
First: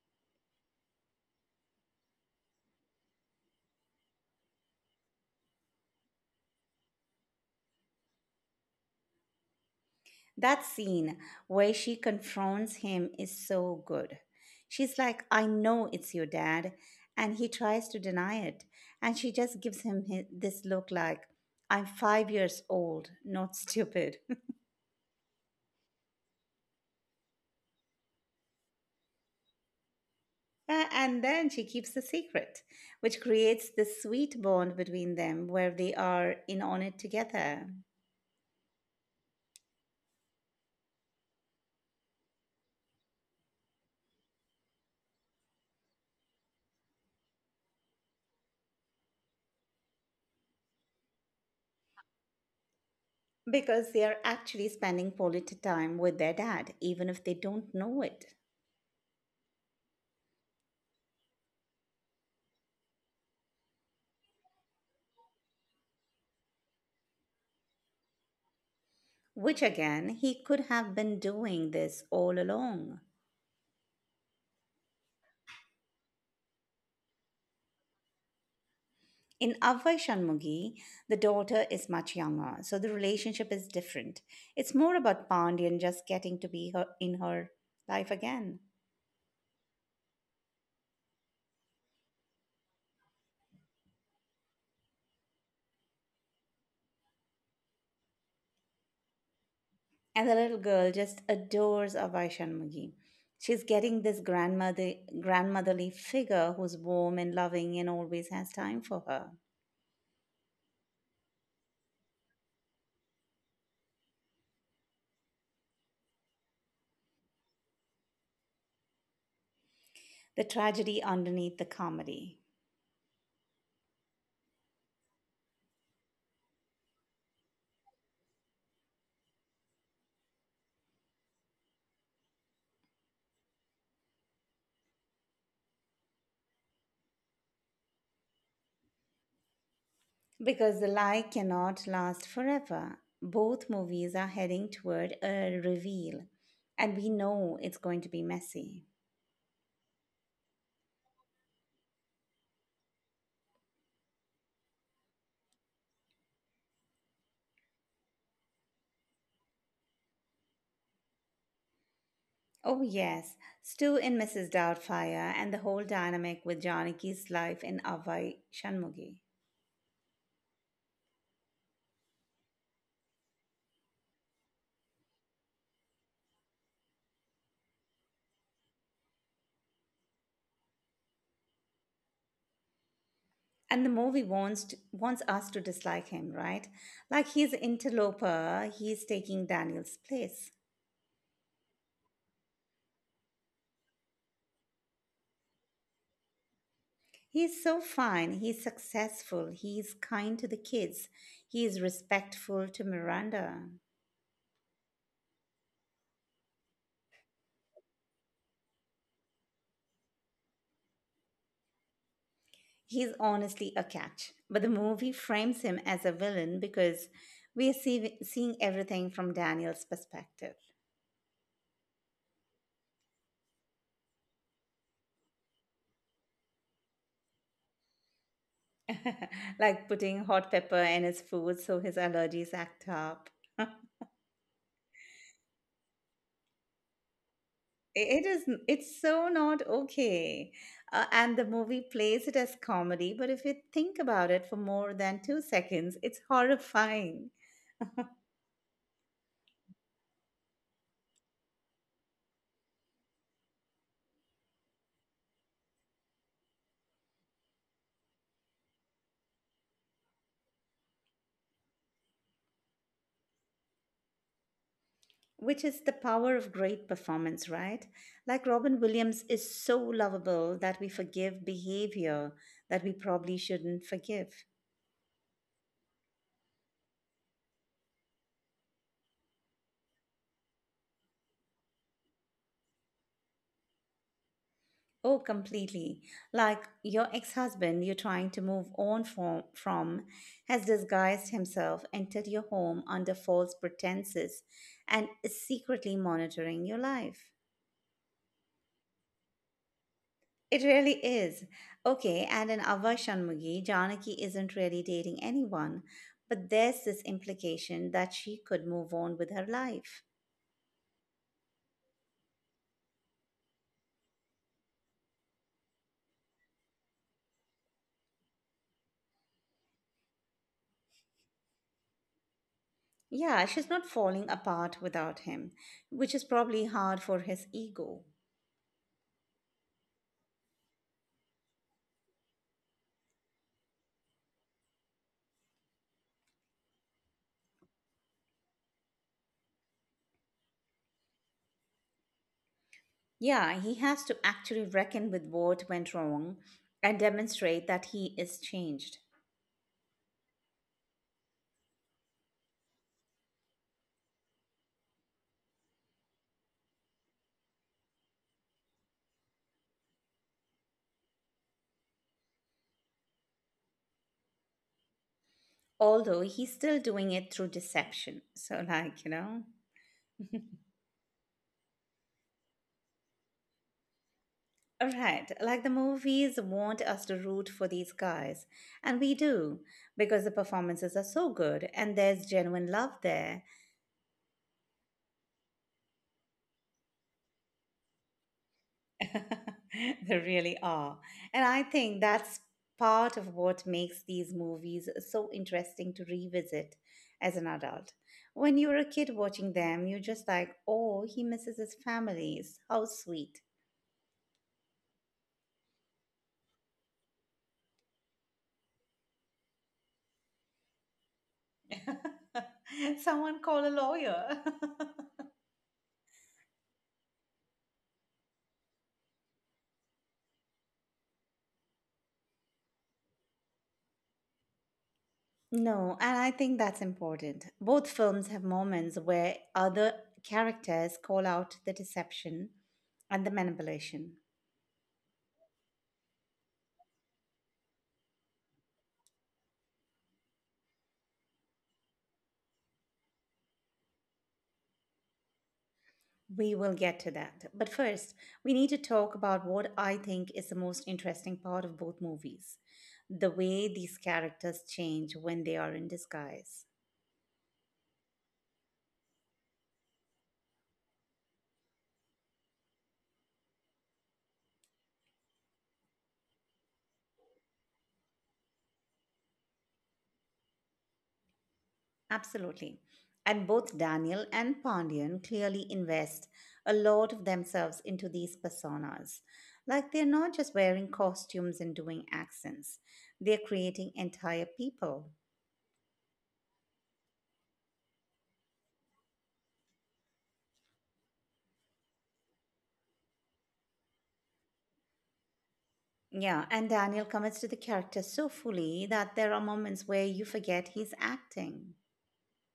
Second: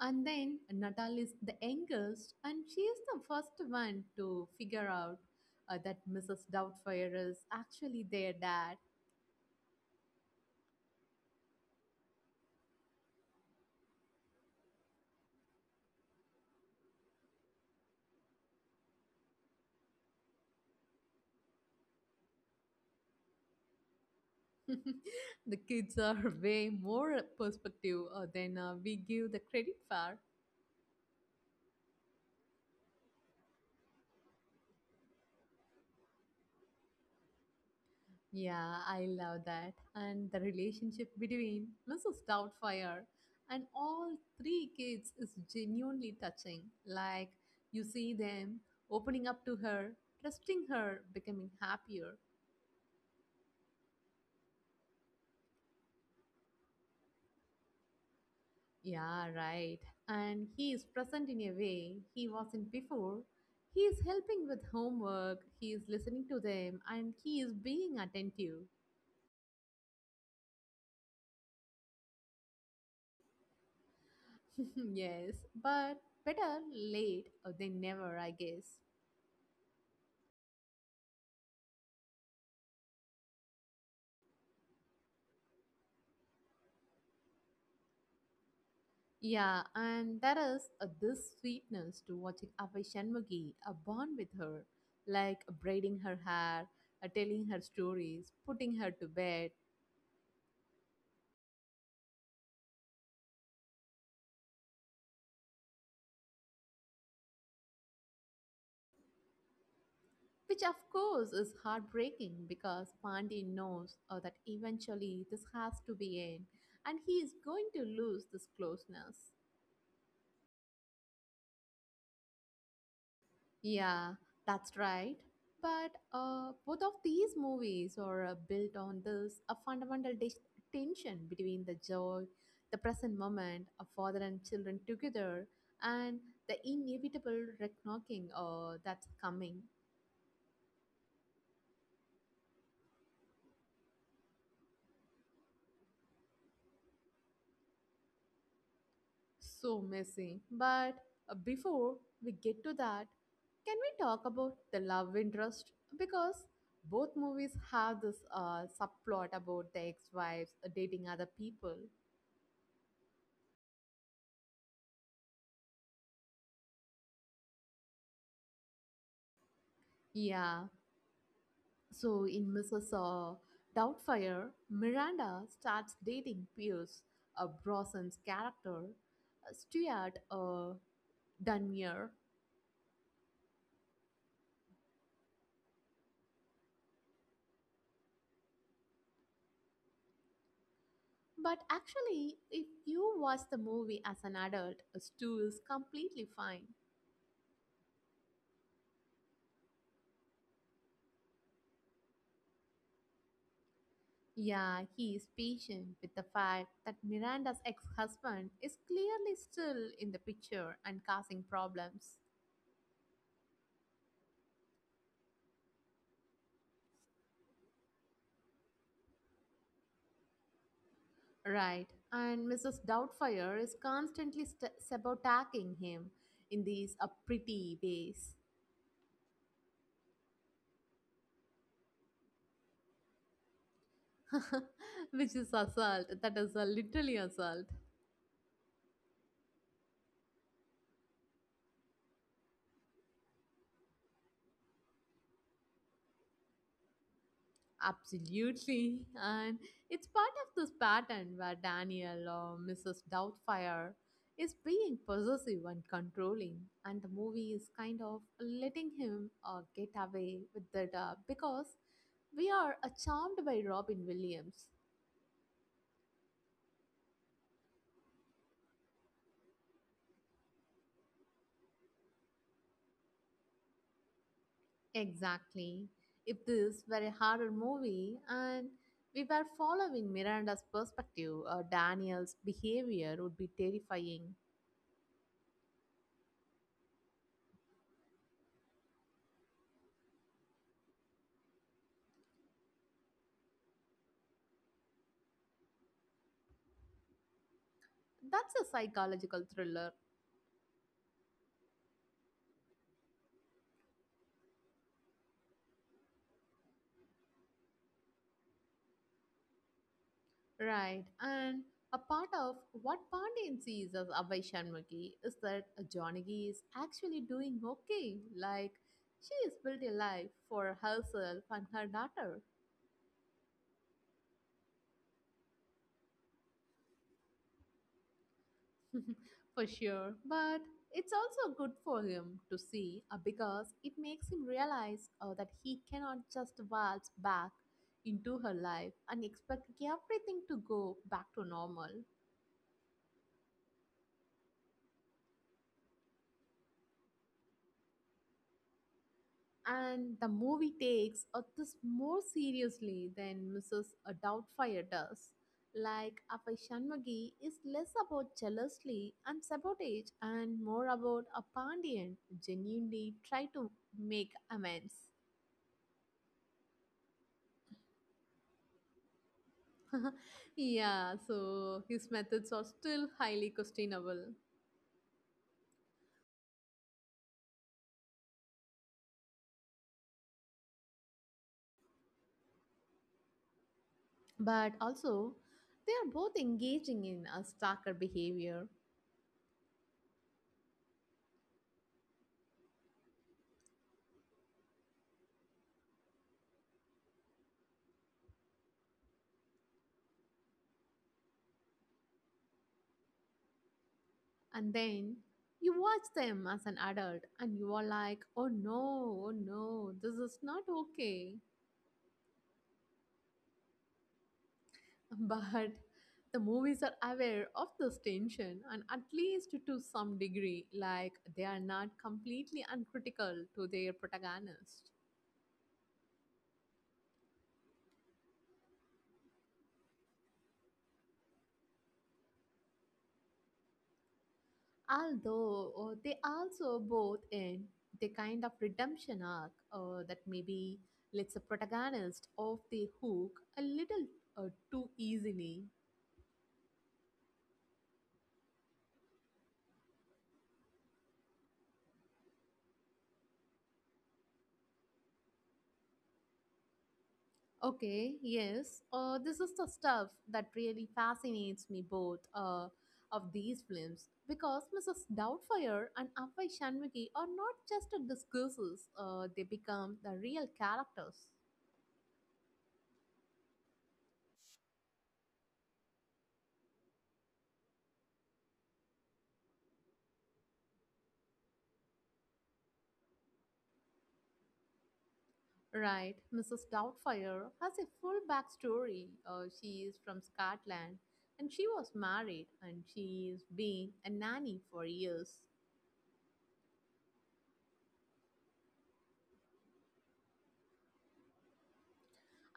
Speaker 2: And then Natal is the youngest, and she is the first one to figure out that Mrs. Doubtfire is actually their dad.
Speaker 1: That scene where she confronts him is so good. She's like, I know it's your dad. And he tries to deny it. And she just gives this look like, I'm 5 years old, not stupid.
Speaker 2: The kids are way more perspective than we give the credit for.
Speaker 1: And then she keeps the secret, which creates this sweet bond between them where they are in on it together
Speaker 2: Yeah, I love that. And the relationship between Mrs. Doubtfire and all three kids is genuinely touching. Like, you see them opening up to her, trusting her, becoming happier.
Speaker 1: because they are actually spending quality time with their dad, even if they don't know it.
Speaker 2: Yeah, right. And he is present in a way he wasn't before. He is helping with homework, he is listening to them, and he is being attentive.
Speaker 1: Which again, he could have been doing this all along.
Speaker 2: Yes, but better late than never, I guess.
Speaker 1: In Avvai Shanmugi, the daughter is much younger, so the relationship is different. It's more about Pandian just getting to be her in her life again.
Speaker 2: Yeah, and there is a, this sweetness to watching Avai Shanmugi a bond with her, like braiding her hair, telling her stories, putting her to bed,
Speaker 1: And the little girl just adores Avvai Shanmugi. She's getting this grandmotherly figure who's warm and loving and always has time for her.
Speaker 2: which of course is heartbreaking because Pandey knows that eventually this has to be end, and he is going to lose this closeness.
Speaker 1: The tragedy underneath the comedy.
Speaker 2: Yeah, that's right. But both of these movies are built on this a fundamental tension between the joy, the present moment, a father and children together, and the inevitable reckoning that's coming.
Speaker 1: Because the lie cannot last forever. Both movies are heading toward a reveal, and we know it's going to be messy.
Speaker 2: So messy. But before we get to that, can we talk about the love interest? Because both movies have this subplot about the ex-wives dating other people.
Speaker 1: Oh, yes, Stu in Mrs. Doubtfire, and the whole dynamic with Janaki's life in Avai Shanmugi.
Speaker 2: Yeah, so in Mrs. Doubtfire, Miranda starts dating Pierce, Brosnan's character, Stuart Dunmere.
Speaker 1: And the movie wants us to dislike him, right? Like he's interloper, he's taking Daniel's place.
Speaker 2: But actually, if you watch the movie as an adult, Stu is completely fine.
Speaker 1: He's so fine, he's successful, he's kind to the kids, he is respectful to Miranda.
Speaker 2: Yeah, he is patient with the fact that Miranda's ex-husband is clearly still in the picture and causing problems.
Speaker 1: He's honestly a catch, but the movie frames him as a villain because we are seeing everything from Daniel's perspective.
Speaker 2: Right, and Mrs. Doubtfire is constantly sabotaging him in these pretty ways,
Speaker 1: Like putting hot pepper in his food so his allergies act up.
Speaker 2: which is assault. That is literally assault.
Speaker 1: It is. It's so not okay, and the movie plays it as comedy. But if you think about it for more than 2 seconds, it's horrifying.
Speaker 2: Absolutely, and it's part of this pattern where Daniel or Mrs. Doubtfire is being possessive and controlling, and the movie is kind of letting him get away with that because we are charmed by Robin Williams.
Speaker 1: Which is the power of great performance, right? Like Robin Williams is so lovable that we forgive behavior that we probably shouldn't forgive.
Speaker 2: Exactly. If this were a horror movie and we were following Miranda's perspective, Daniel's behavior would be terrifying.
Speaker 1: Oh, completely. Like your ex husband you're trying to move on from has disguised himself, entered your home under false pretenses, and is secretly monitoring your life.
Speaker 2: That's a psychological thriller,
Speaker 1: It really is. Okay, and in Ava Shanmugi, Janaki isn't really dating anyone, but there's this implication that she could move on with her life.
Speaker 2: right? And a part of what Pandian sees as Abhay Shanmugi is that Janagi is actually doing okay. Like, she has built a life for herself and her daughter.
Speaker 1: Yeah, she's not falling apart without him, which is probably hard for his ego.
Speaker 2: For sure. But it's also good for him to see because it makes him realize that he cannot just waltz back into her life and expect everything to go back to normal.
Speaker 1: Yeah, he has to actually reckon with what went wrong and demonstrate that he is changed,
Speaker 2: And the movie takes this more seriously than Mrs. Doubtfire does. Like Apai Shanmughi is less about jealousy and sabotage and more about a Pandian genuinely try to make amends.
Speaker 1: although he's still doing it through deception. So, like.
Speaker 2: Yeah, so his methods are still highly questionable.
Speaker 1: Right, like the movies want us to root for these guys, and we do because the performances are so good and there's genuine love there.
Speaker 2: But also, they are both engaging in a stalker behavior.
Speaker 1: There really are. And I think that's part of what makes these movies so interesting to revisit as an adult. When you're a kid watching them, you're just like, oh, he misses his family. How sweet.
Speaker 2: And then you watch them as an adult and you are like, oh no, oh no, this is not okay.
Speaker 1: Someone call a lawyer.
Speaker 2: But the movies are aware of this tension and at least to some degree, like they are not completely uncritical to their protagonist.
Speaker 1: No, and I think that's important. Both films have moments where other characters call out the deception and the manipulation.
Speaker 2: Although they also both end the kind of redemption arc that maybe lets the protagonist off the hook a little uh, too easily.
Speaker 1: We will get to that. But first, we need to talk about what I think is the most interesting part of both movies, the way these characters change when they are in disguise.
Speaker 2: Okay, yes, this is the stuff that really fascinates me both of these films because Mrs. Doubtfire and Afai Shanmugi are not just discourses, they become the real characters.
Speaker 1: Absolutely. And both Daniel and Pandian clearly invest a lot of themselves into these personas. Like they're not just wearing costumes and doing accents, they're creating entire people.
Speaker 2: Right, Mrs. Doubtfire has a full backstory. She is from Scotland and she was married and she's been a nanny for years.
Speaker 1: Yeah, and Daniel commits to the character so fully that there are moments where you forget he's acting.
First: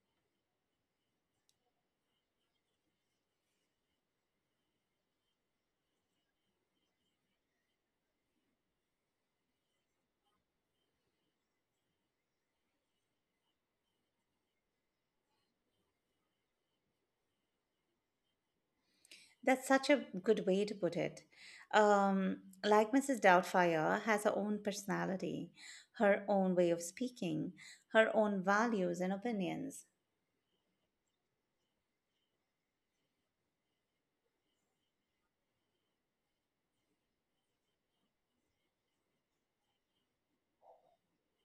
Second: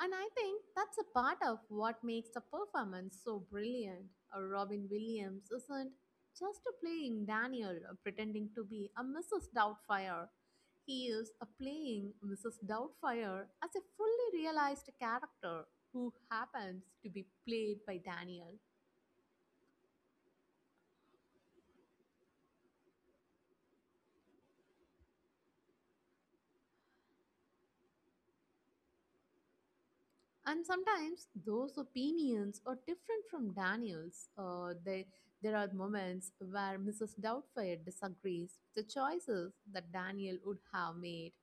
Speaker 2: And I think that's a part of what makes the performance so brilliant. Robin Williams isn't just playing Daniel pretending to be a Mrs. Doubtfire. He is playing Mrs. Doubtfire as a fully realized character who happens to be played by Daniel.
Speaker 1: That's such a good way to put it. Um, like Mrs. Doubtfire has her own personality, her own way of speaking, her own values and opinions.
Speaker 2: And sometimes those opinions are different from Daniel's. There are moments where Mrs. Doubtfire disagrees with the choices that Daniel would have made.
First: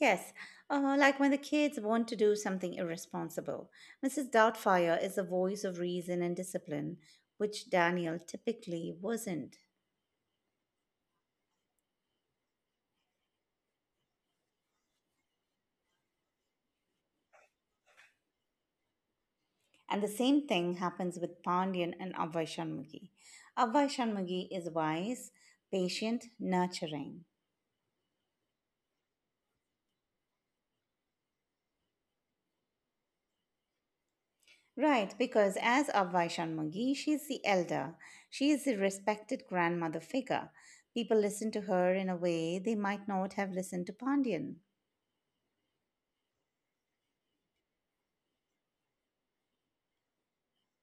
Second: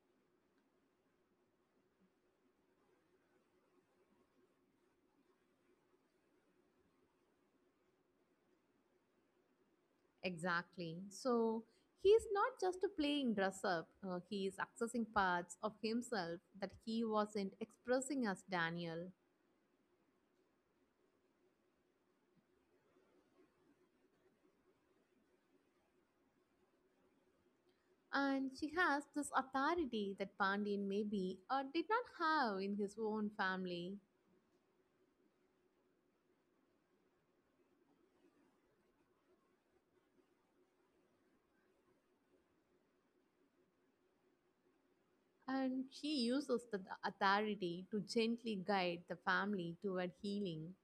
Speaker 1: Yes, like when the kids want to do something irresponsible. Mrs. Doubtfire is the voice of reason and discipline, which Daniel typically wasn't.
Speaker 2: Exactly. So he's not just playing dress up, he is accessing parts of himself that he wasn't expressing as Daniel.
Speaker 1: And the same thing happens with Pandyan and Abhay Shanmugi. Abhay Shanmugi is wise, patient, nurturing.
Speaker 2: And she has this authority that Pandian maybe did not have in his own family.
Speaker 1: Right, because as Abhay Shanmugi, she's the elder. She is the respected grandmother figure. People listen to her in a way they might not have listened to Pandyan.
Speaker 2: And she uses that authority to gently guide the family toward healing.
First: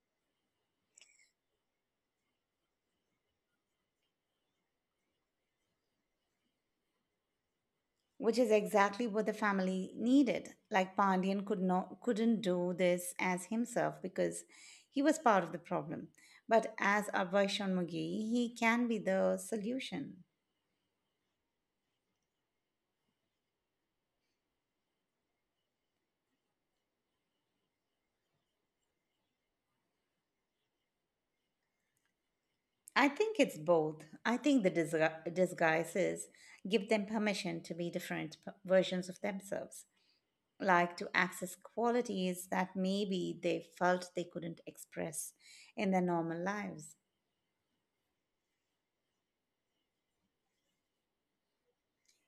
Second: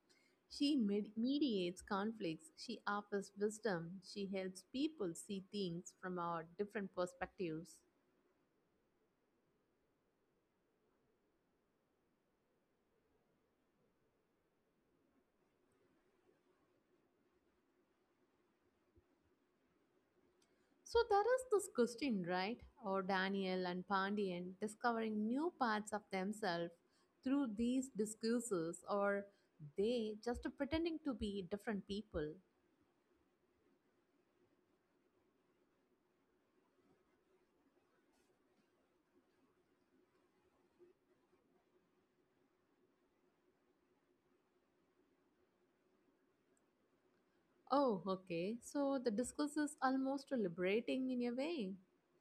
Speaker 2: She mediates conflicts, she offers wisdom, she helps people see things from our different perspectives.
Speaker 1: Which is exactly what the family needed. Like Pandian couldn't do this as himself because he was part of the problem. But as Abhay Shanmugi, he can be the solution.
Speaker 2: So there is this question, right? Or Daniel and Pandian discovering new parts of themselves through these discourses, or they just pretending to be different people.
Speaker 1: I think it's both. I think the disguises give them permission to be different versions of themselves, like to access qualities that maybe they felt they couldn't express in their normal lives.
Speaker 2: Oh, okay. So the discourse is almost liberating in a way.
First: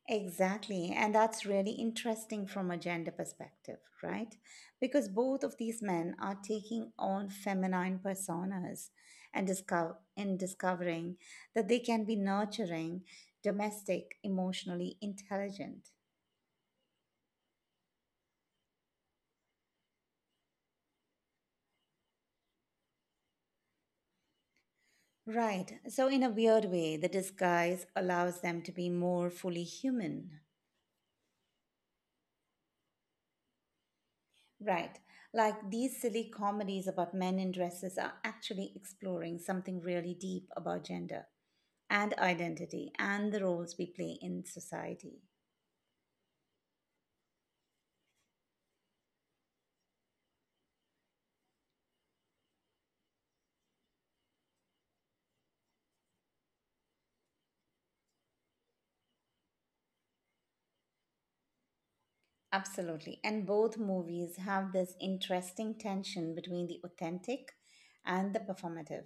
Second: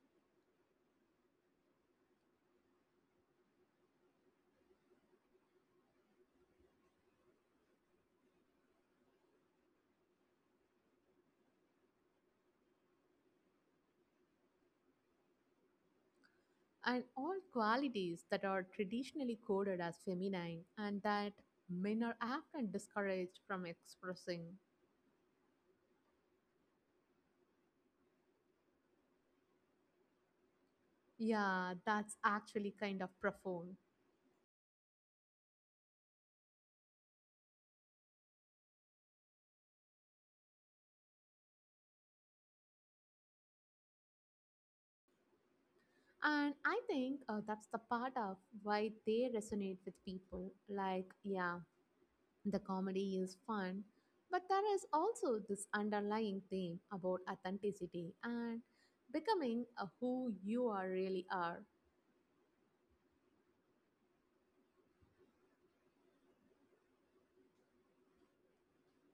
Speaker 1: Exactly. And that's really interesting from a gender perspective, right? Because both of these men are taking on feminine personas and discovering that they can be nurturing, domestic, emotionally intelligent.
Speaker 2: And all qualities that are traditionally coded as feminine and that men are often discouraged from expressing.
Speaker 1: Right. So in a weird way, the disguise allows them to be more fully human.
Speaker 2: Yeah, that's actually kind of profound.
Speaker 1: Right. Like these silly comedies about men in dresses are actually exploring something really deep about gender, and identity and the roles we play in society.
Speaker 2: And I think that's the part of why they resonate with people. Like, yeah, the comedy is fun, but there is also this underlying theme about authenticity and becoming who you are really are.
Speaker 1: Absolutely. And both movies have this interesting tension between the authentic and the performative.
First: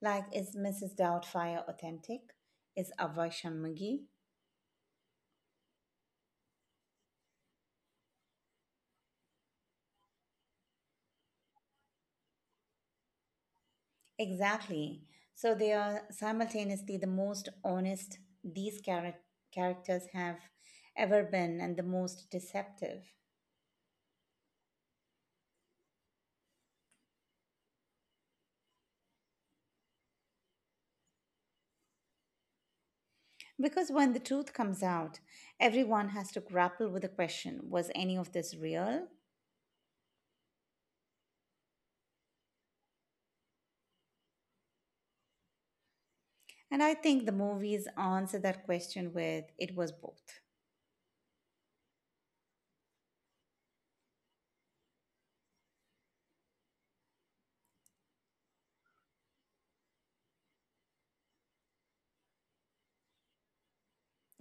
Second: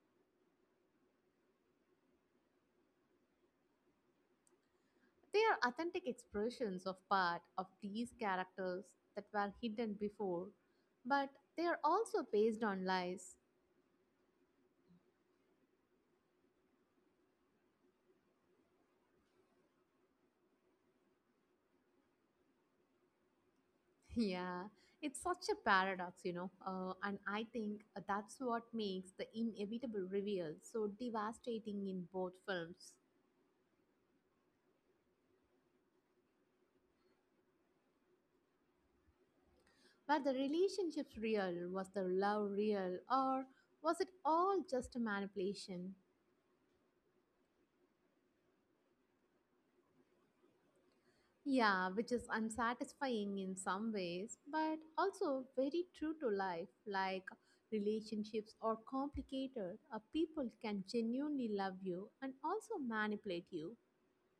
Speaker 1: Like, is Mrs. Doubtfire authentic? Is Abhay Shanmugi?
Speaker 2: They are authentic expressions of part of these characters that were hidden before, but they are also based on lies.
Speaker 1: Exactly. So they are simultaneously the most honest these characters have ever been and the most deceptive.
Speaker 2: Yeah, it's such a paradox, you know, and I think that's what makes the inevitable reveal so devastating in both films.
Speaker 1: Because when the truth comes out, everyone has to grapple with the question, was any of this real?
Speaker 2: Were the relationships real? Was the love real? Or was it all just a manipulation?
Speaker 1: And I think the movies answer that question with it was both.
Speaker 2: Yeah, which is unsatisfying in some ways, but also very true to life. Like relationships are complicated. People can genuinely love you and also manipulate you.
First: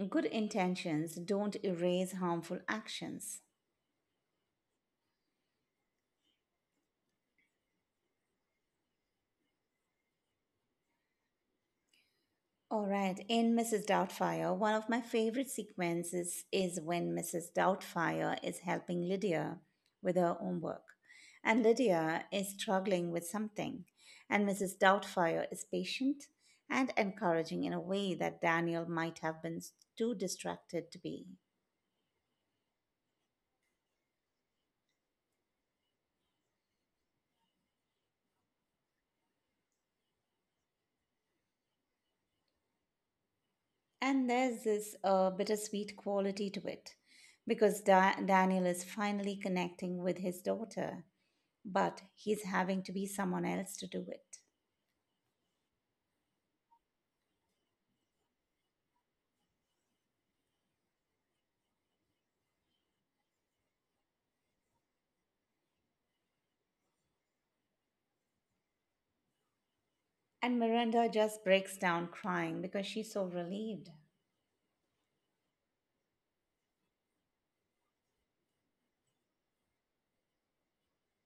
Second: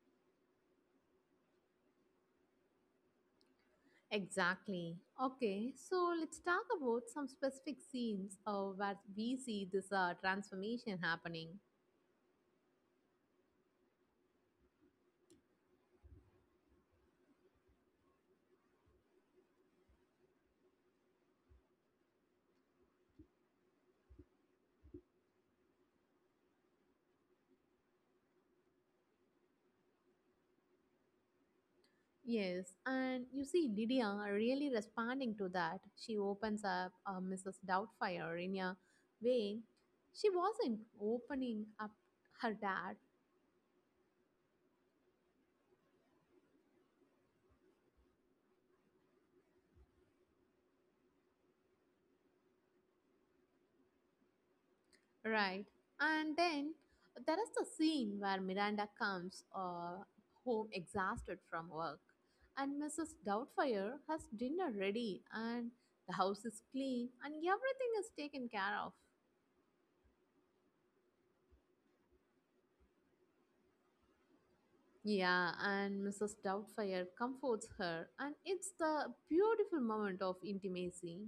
Speaker 1: Good intentions don't erase harmful actions.
Speaker 2: Exactly. Okay, so let's talk about some specific scenes where we see this transformation happening.
Speaker 1: All right, in Mrs. Doubtfire, one of my favorite sequences is when Mrs. Doubtfire is helping Lydia with her homework. And Lydia is struggling with something, and Mrs. Doubtfire is patient and encouraging in a way that Daniel might have been too distracted to be.
Speaker 2: Yes, and you see Lydia really responding to that. She opens up Mrs. Doubtfire in a way she wasn't opening up her dad,
Speaker 1: And there's this bittersweet quality to it because Daniel is finally connecting with his daughter, but he's having to be someone else to do it.
Speaker 2: right? And then there is the scene where Miranda comes home exhausted from work, and Mrs. Doubtfire has dinner ready, and the house is clean, and everything is taken care of.
Speaker 1: And Miranda just breaks down crying because she's so relieved.
Speaker 2: Yeah, and Mrs. Doubtfire comforts her, and it's the beautiful moment of intimacy.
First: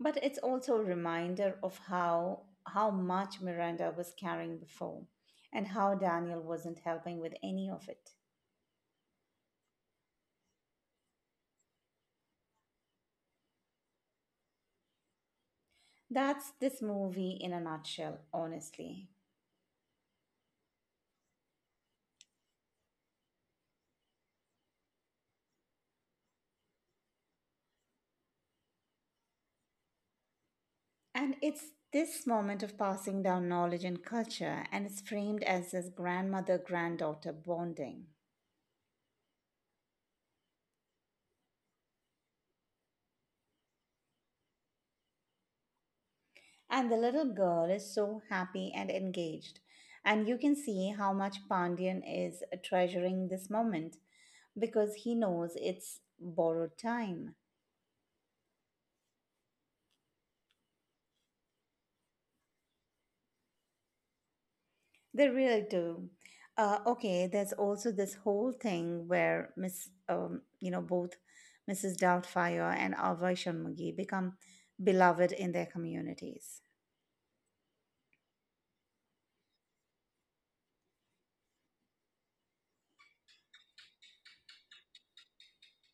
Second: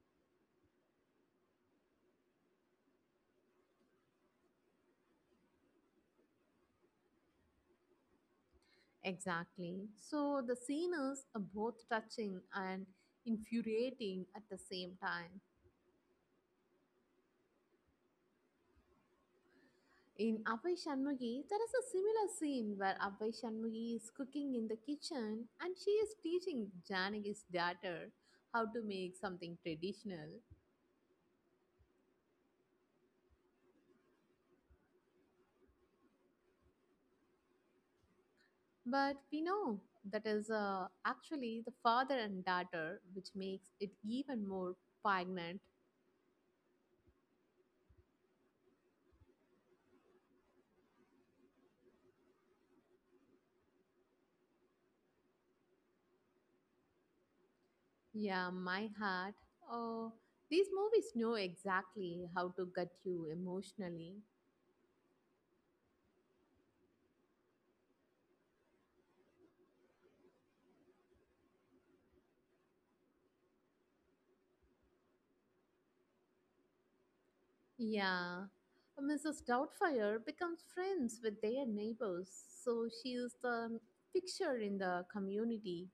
Speaker 1: But it's also a reminder of how much Miranda was carrying before and how Daniel wasn't helping with any of it.
Speaker 2: Exactly. So the scene is both touching and infuriating at the same time.
Speaker 1: That's this movie in a nutshell, honestly.
Speaker 2: In Abhay Shanmugi, there is a similar scene where Abhay Shanmugi is cooking in the kitchen and she is teaching Janaki's daughter how to make something traditional.
Speaker 1: And it's this moment of passing down knowledge and culture and it's framed as this grandmother granddaughter bonding.
Speaker 2: But we know that is actually the father and daughter, which makes it even more poignant.
Speaker 1: And the little girl is so happy and engaged. And you can see how much Pandian is treasuring this moment because he knows it's borrowed time.
Speaker 2: Yeah, my heart. Oh, these movies know exactly how to gut you emotionally.
Speaker 1: They really do. Okay, there's also this whole thing where both Mrs. Doubtfire and Ava Shanmugi become beloved in their communities.
Speaker 2: Yeah. Mrs. Doubtfire becomes friends with their neighbors, so she is the picture in the community.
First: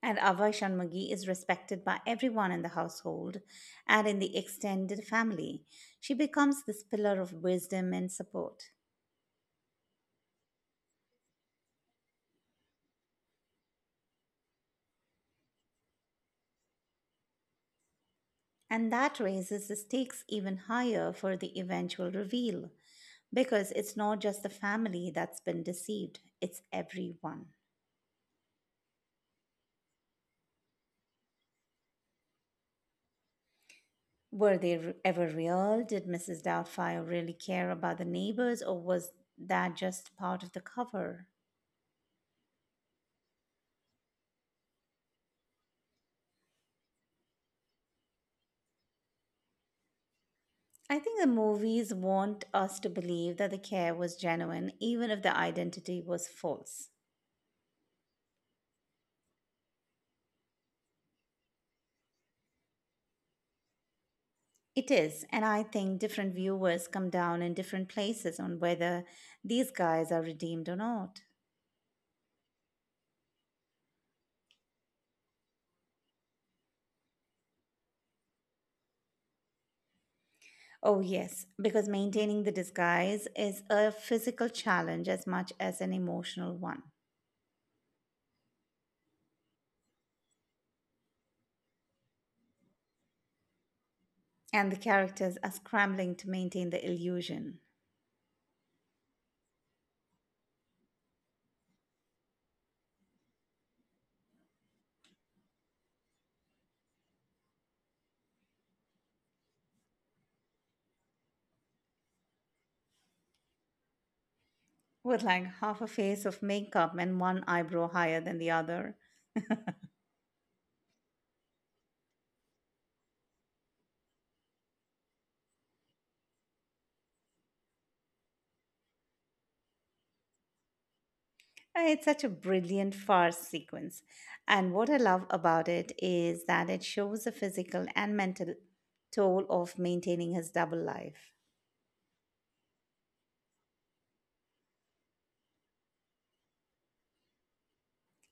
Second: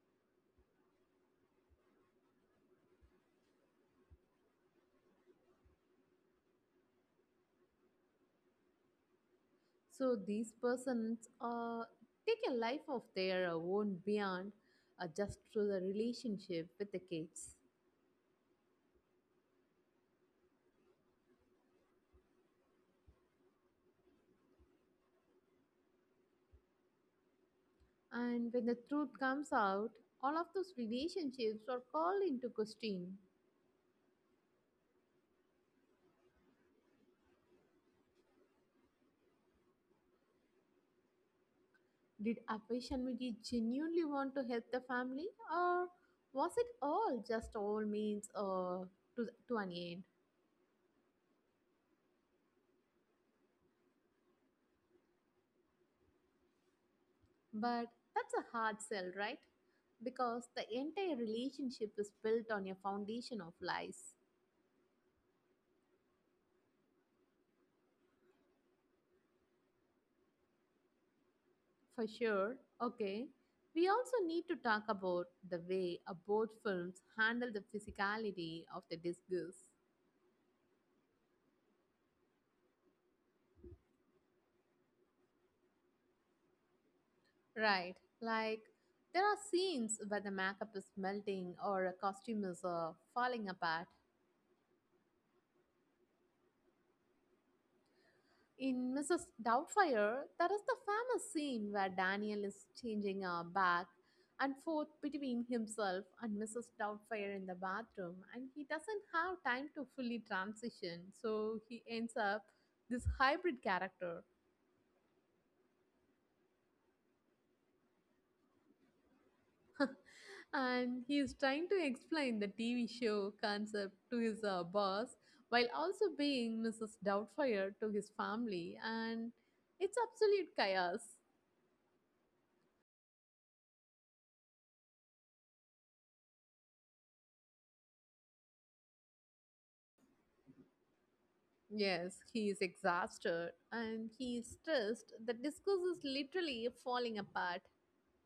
Speaker 1: And Ava Shanmugi is respected by everyone in the household and in the extended family. She becomes this pillar of wisdom and support.
Speaker 2: So these persons take a life of their own beyond just through the relationship with the kids.
Speaker 1: And that raises the stakes even higher for the eventual reveal, because it's not just the family that's been deceived, it's everyone.
Speaker 2: And when the truth comes out, all of those relationships are called into question.
Speaker 1: Ever real? Did Mrs. Doubtfire really care about the neighbors, or was that just part of the cover?
Speaker 2: Did Abhay Shanmugi genuinely want to help the family, or was it all just all means to an end?
Speaker 1: I think the movies want us to believe that the care was genuine, even if the identity was false.
Speaker 2: But that's a hard sell, right? Because the entire relationship is built on a foundation of lies.
Speaker 1: It is, and I think different viewers come down in different places on whether these guys are redeemed or not.
Speaker 2: For sure, okay. We also need to talk about the way both films handle the physicality of the disguise.
Speaker 1: Oh, yes, because maintaining the disguise is a physical challenge as much as an emotional one.
Speaker 2: Right. Like there are scenes where the makeup is melting or a costume is falling apart.
Speaker 1: And the characters are scrambling to maintain the illusion,
Speaker 2: In Mrs. Doubtfire, that is the famous scene where Daniel is changing back and forth between himself and Mrs. Doubtfire in the bathroom, and he doesn't have time to fully transition, so he ends up this hybrid character.
Speaker 1: with like half a face of makeup and one eyebrow higher than the other.
Speaker 2: And he is trying to explain the TV show concept to his boss while also being Mrs. Doubtfire to his family, and it's absolute chaos.
Speaker 1: It's such a brilliant farce sequence. And what I love about it is that it shows the physical and mental toll of maintaining his double life.
Speaker 2: Yes, he is exhausted and he is stressed. The discourse is literally falling apart.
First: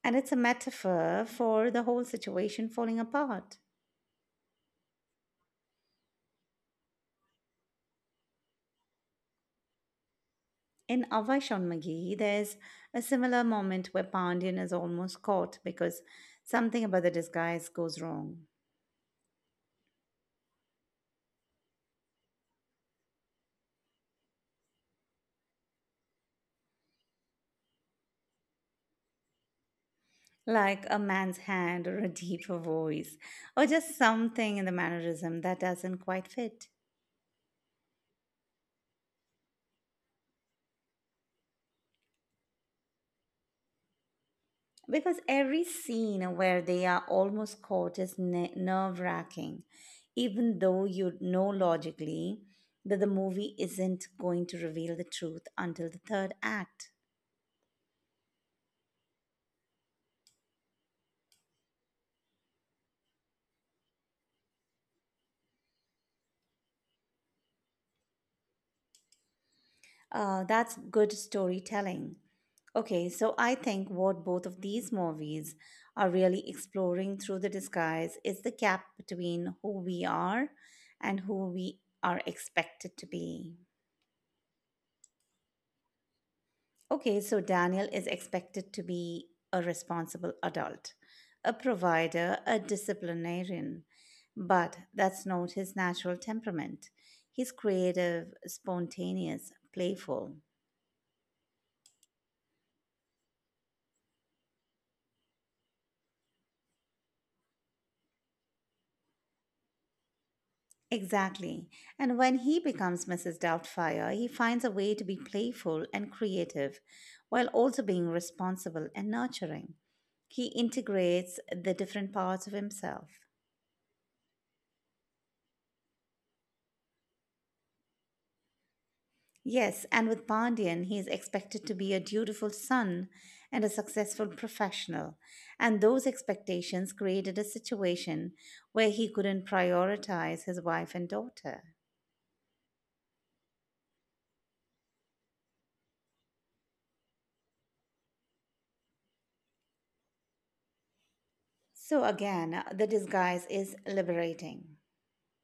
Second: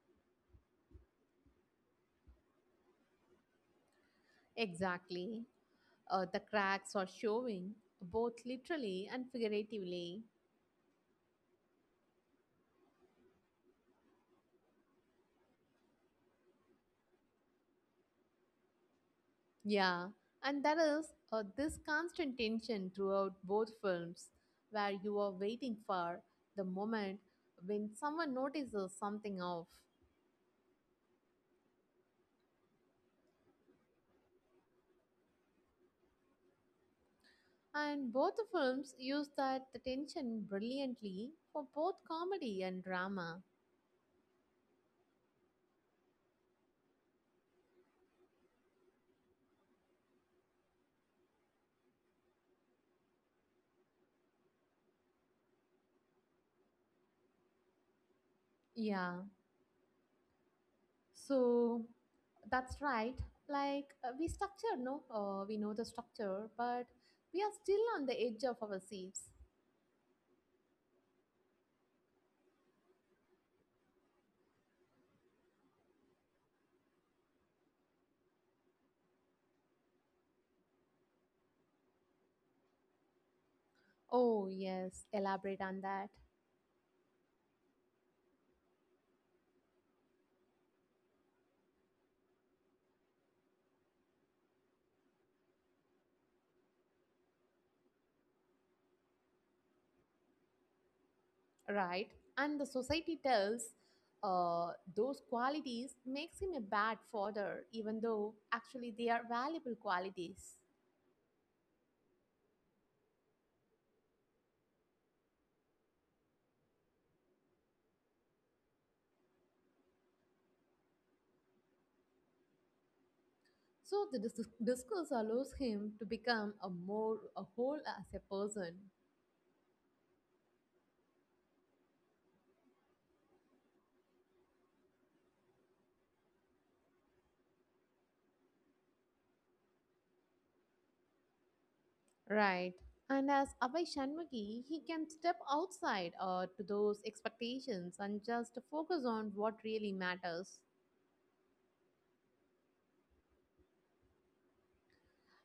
Speaker 1: And it's a metaphor for the whole situation falling apart.
Speaker 2: Exactly. The cracks are showing, both literally and figuratively.
Speaker 1: In Avai Shonmagi, there's a similar moment where Pandian is almost caught because something about the disguise goes wrong.
Speaker 2: Yeah, and there is this constant tension throughout both films where you are waiting for the moment when someone notices something off.
Speaker 1: Like a man's hand or a deeper voice, or just something in the mannerism that doesn't quite fit.
Speaker 2: And both the films use that the tension brilliantly for both comedy and drama.
Speaker 1: Because every scene where they are almost caught is nerve wracking, even though you know logically that the movie isn't going to reveal the truth until the third act.
Speaker 2: Yeah, so that's right. Like we structure, no, we know the structure, but we are still on the edge of our seats.
Speaker 1: That's good storytelling. Okay, so I think what both of these movies are really exploring through the disguise is the gap between who we are and who we are expected to be.
Speaker 2: Oh yes, elaborate on that.
Speaker 1: Okay, so Daniel is expected to be a responsible adult, a provider, a disciplinarian. But that's not his natural temperament. He's creative, spontaneous, playful.
Speaker 2: Right, and the society tells uh, those qualities makes him a bad father even though actually they are valuable qualities.
Speaker 1: Exactly. And when he becomes Mrs. Doubtfire, he finds a way to be playful and creative while also being responsible and nurturing. He integrates the different parts of himself.
Speaker 2: So the discourse allows him to become a more a whole as a person.
Speaker 1: Yes, and with Pandian, he is expected to be a dutiful son and a successful professional. And those expectations created a situation where he couldn't prioritize his wife and daughter.
Speaker 2: Right, and as Abhay Shanmughi he can step outside to those expectations and just focus on what really matters.
Speaker 1: So again, the disguise is liberating.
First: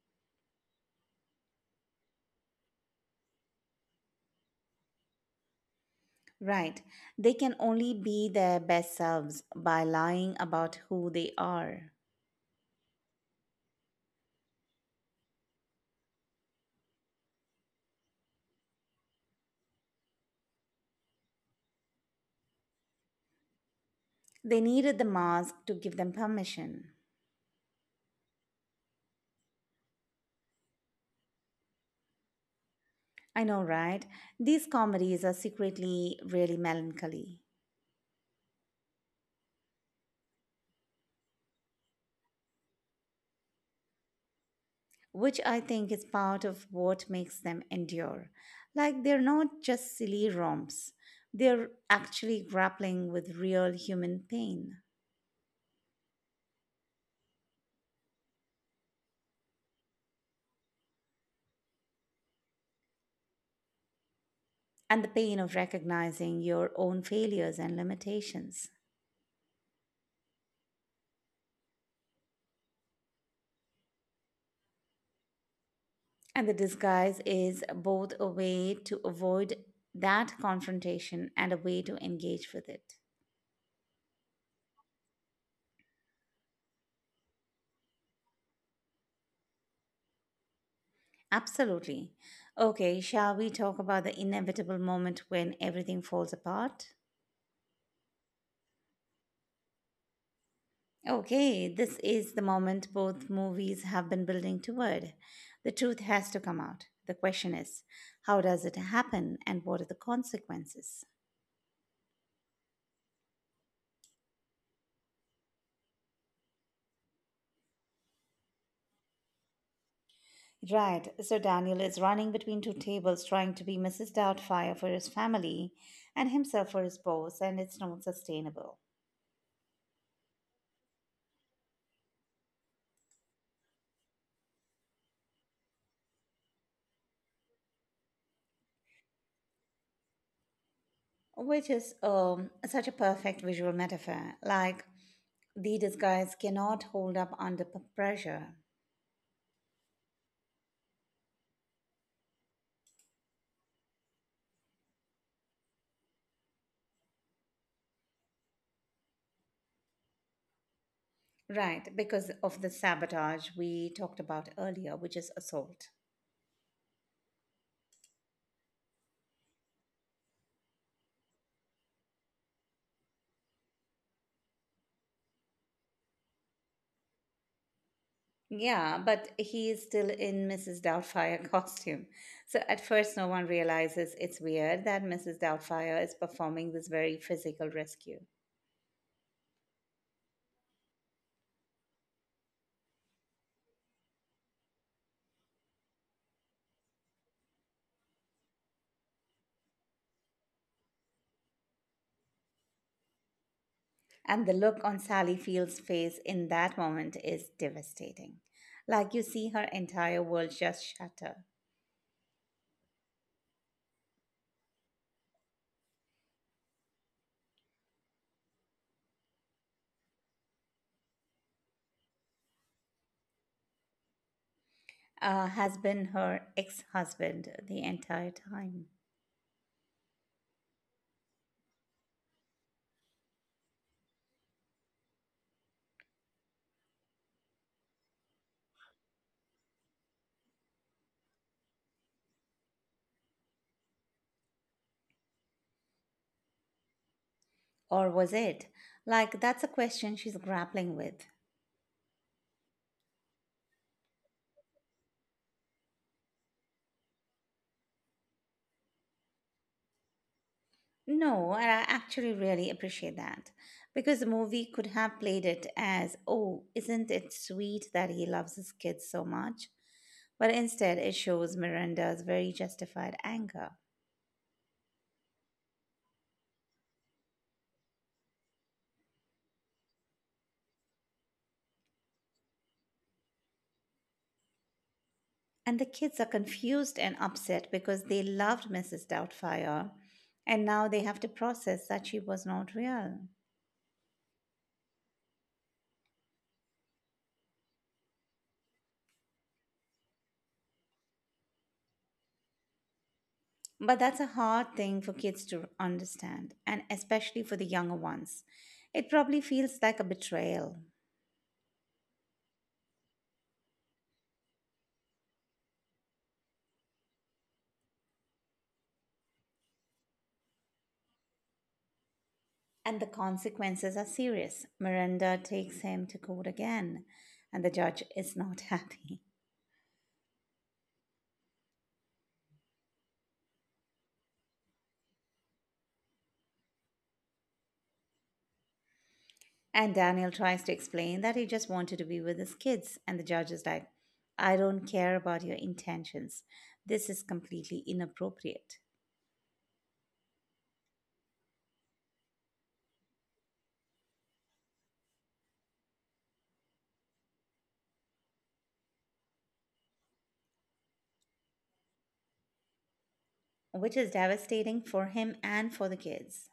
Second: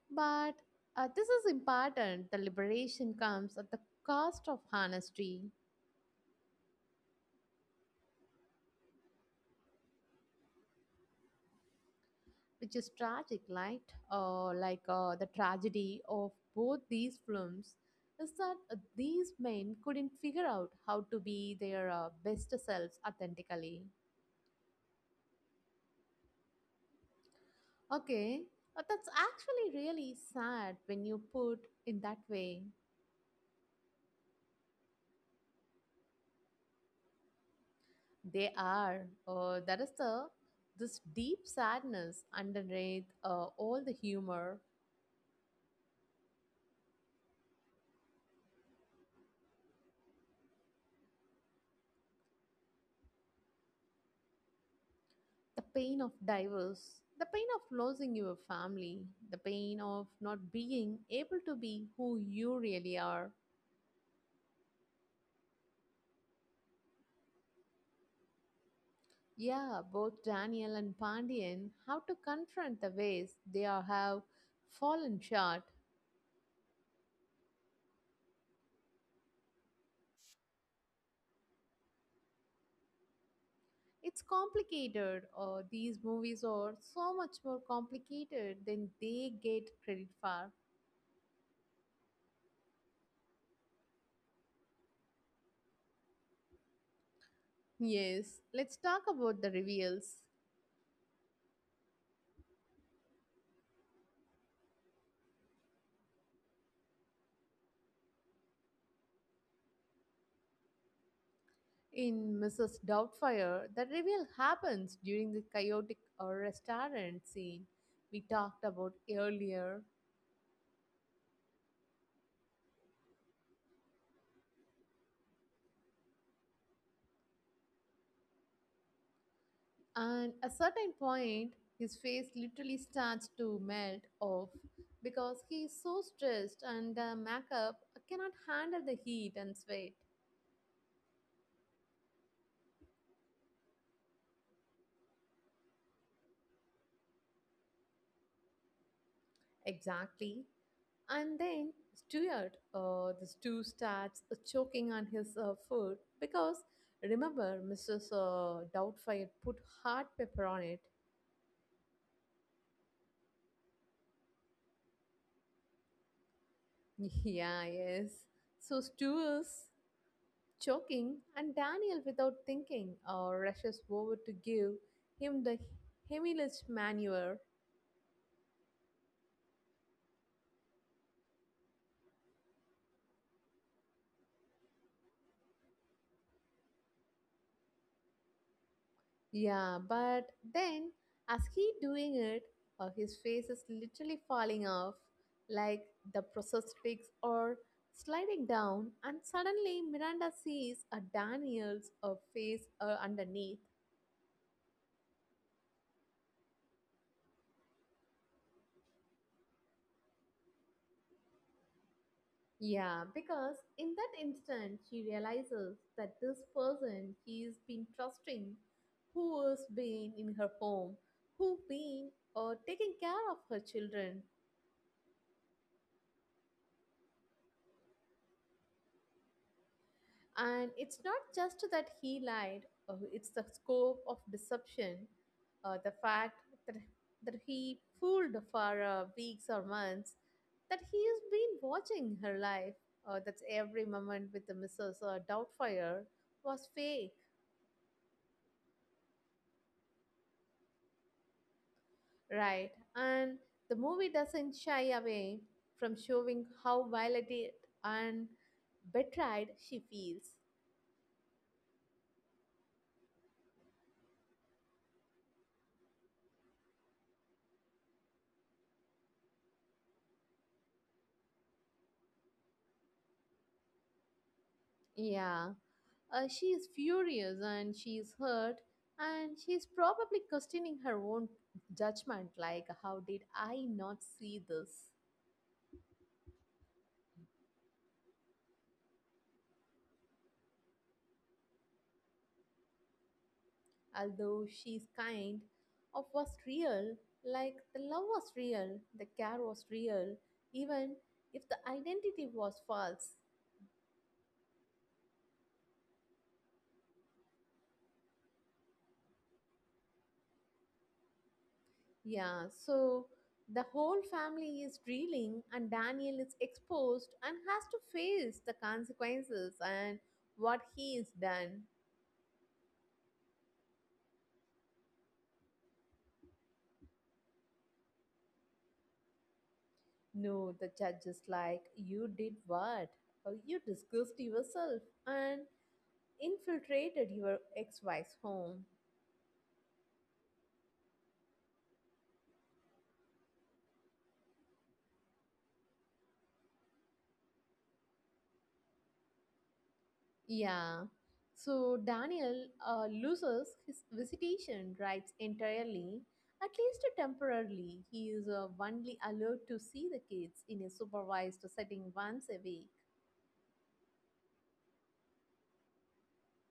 Speaker 2: But this is important, the liberation comes at the cost of honesty,
Speaker 1: Right. They can only be their best selves by lying about who they are.
Speaker 2: which is tragic, right? Like the tragedy of both these films is that these men couldn't figure out how to be their best selves authentically.
Speaker 1: They needed the mask to give them permission.
Speaker 2: Okay, that's actually really sad when you put in that way.
Speaker 1: I know, right? These comedies are secretly really melancholy.
Speaker 2: They are. That is the this deep sadness underneath all the humor.
Speaker 1: Which I think is part of what makes them endure. Like they're not just silly romps, they're actually grappling with real human pain
Speaker 2: The pain of divorce, the pain of losing your family, the pain of not being able to be who you really are.
Speaker 1: and the pain of recognizing your own failures and limitations.
Speaker 2: Yeah, both Daniel and Pandian have to confront the ways they are, have fallen short.
Speaker 1: And the disguise is both a way to avoid that confrontation and a way to engage with it.
Speaker 2: It's complicated, or these movies are so much more complicated than they get credit for.
Speaker 1: Absolutely. Okay, shall we talk about the inevitable moment when everything falls apart?
Speaker 2: Yes, let's talk about the reveals.
Speaker 1: Okay, this is the moment both movies have been building toward. The truth has to come out. The question is, how does it happen and what are the consequences?
Speaker 2: In Mrs. Doubtfire, the reveal happens during the chaotic restaurant scene we talked about earlier.
Speaker 1: Right, so Daniel is running between two tables trying to be Mrs. Doubtfire for his family and himself for his boss, and it's not sustainable.
Speaker 2: And a certain point, his face literally starts to melt off because he is so stressed and the makeup cannot handle the heat and sweat.
Speaker 1: Which is such a perfect visual metaphor. Like, the disguise cannot hold up under pressure.
Speaker 2: Exactly. And then Stuart, the stew starts choking on his food because remember, Mrs. Doubtfire put hot pepper on it.
Speaker 1: Right, because of the sabotage we talked about earlier, which is assault.
Speaker 2: Yeah, yes. So Stu is choking, and Daniel, without thinking, rushes over to give him the Heimlich maneuver.
Speaker 1: Yeah, but he is still in Mrs. Doubtfire costume. So at first, no one realizes it's weird that Mrs. Doubtfire is performing this very physical rescue.
Speaker 2: Yeah, but then, as he doing it, his face is literally falling off, like the processed pigs are sliding down, and suddenly Miranda sees a Daniel's face underneath.
Speaker 1: And the look on Sally Field's face in that moment is devastating. Like you see her entire world just shatter.
Speaker 2: Yeah, because in that instant she realizes that this person she's been trusting, who has been in her home, who been taking care of her children,
Speaker 1: Has been her ex husband the entire time.
Speaker 2: and it's not just that he lied. It's the scope of deception, the fact that he fooled for weeks or months, that he has been watching her life. That's every moment with the Mrs. Doubtfire was fake.
Speaker 1: Or was it? Like, that's a question she's grappling with.
Speaker 2: Right. And the movie doesn't shy away from showing how violated and betrayed she feels.
Speaker 1: No, and I actually really appreciate that because the movie could have played it as, oh, isn't it sweet that he loves his kids so much? But instead, it shows Miranda's very justified anger.
Speaker 2: Yeah. She is furious and she is hurt and she is probably questioning her own judgment, like, how did I not see this?
Speaker 1: And the kids are confused and upset because they loved Mrs. Doubtfire and now they have to process that she was not real.
Speaker 2: Although she is kind of was real, like the love was real, the care was real, even if the identity was false.
Speaker 1: But that's a hard thing for kids to understand, and especially for the younger ones. It probably feels like a betrayal.
Speaker 2: Yeah, so the whole family is reeling, and Daniel is exposed and has to face the consequences and what he has done.
Speaker 1: And the consequences are serious. Miranda takes him to court again, and the judge is not happy.
Speaker 2: No, the judge is like, "You did what? Oh, you disgraced yourself and infiltrated your ex wife's home."
Speaker 1: And Daniel tries to explain that he just wanted to be with his kids, and the judge is like, I don't care about your intentions. This is completely inappropriate,
Speaker 2: Yeah. So Daniel loses his visitation rights entirely, at least temporarily. He is only allowed to see the kids in a supervised setting once a week.
Speaker 1: which is devastating for him and for the kids.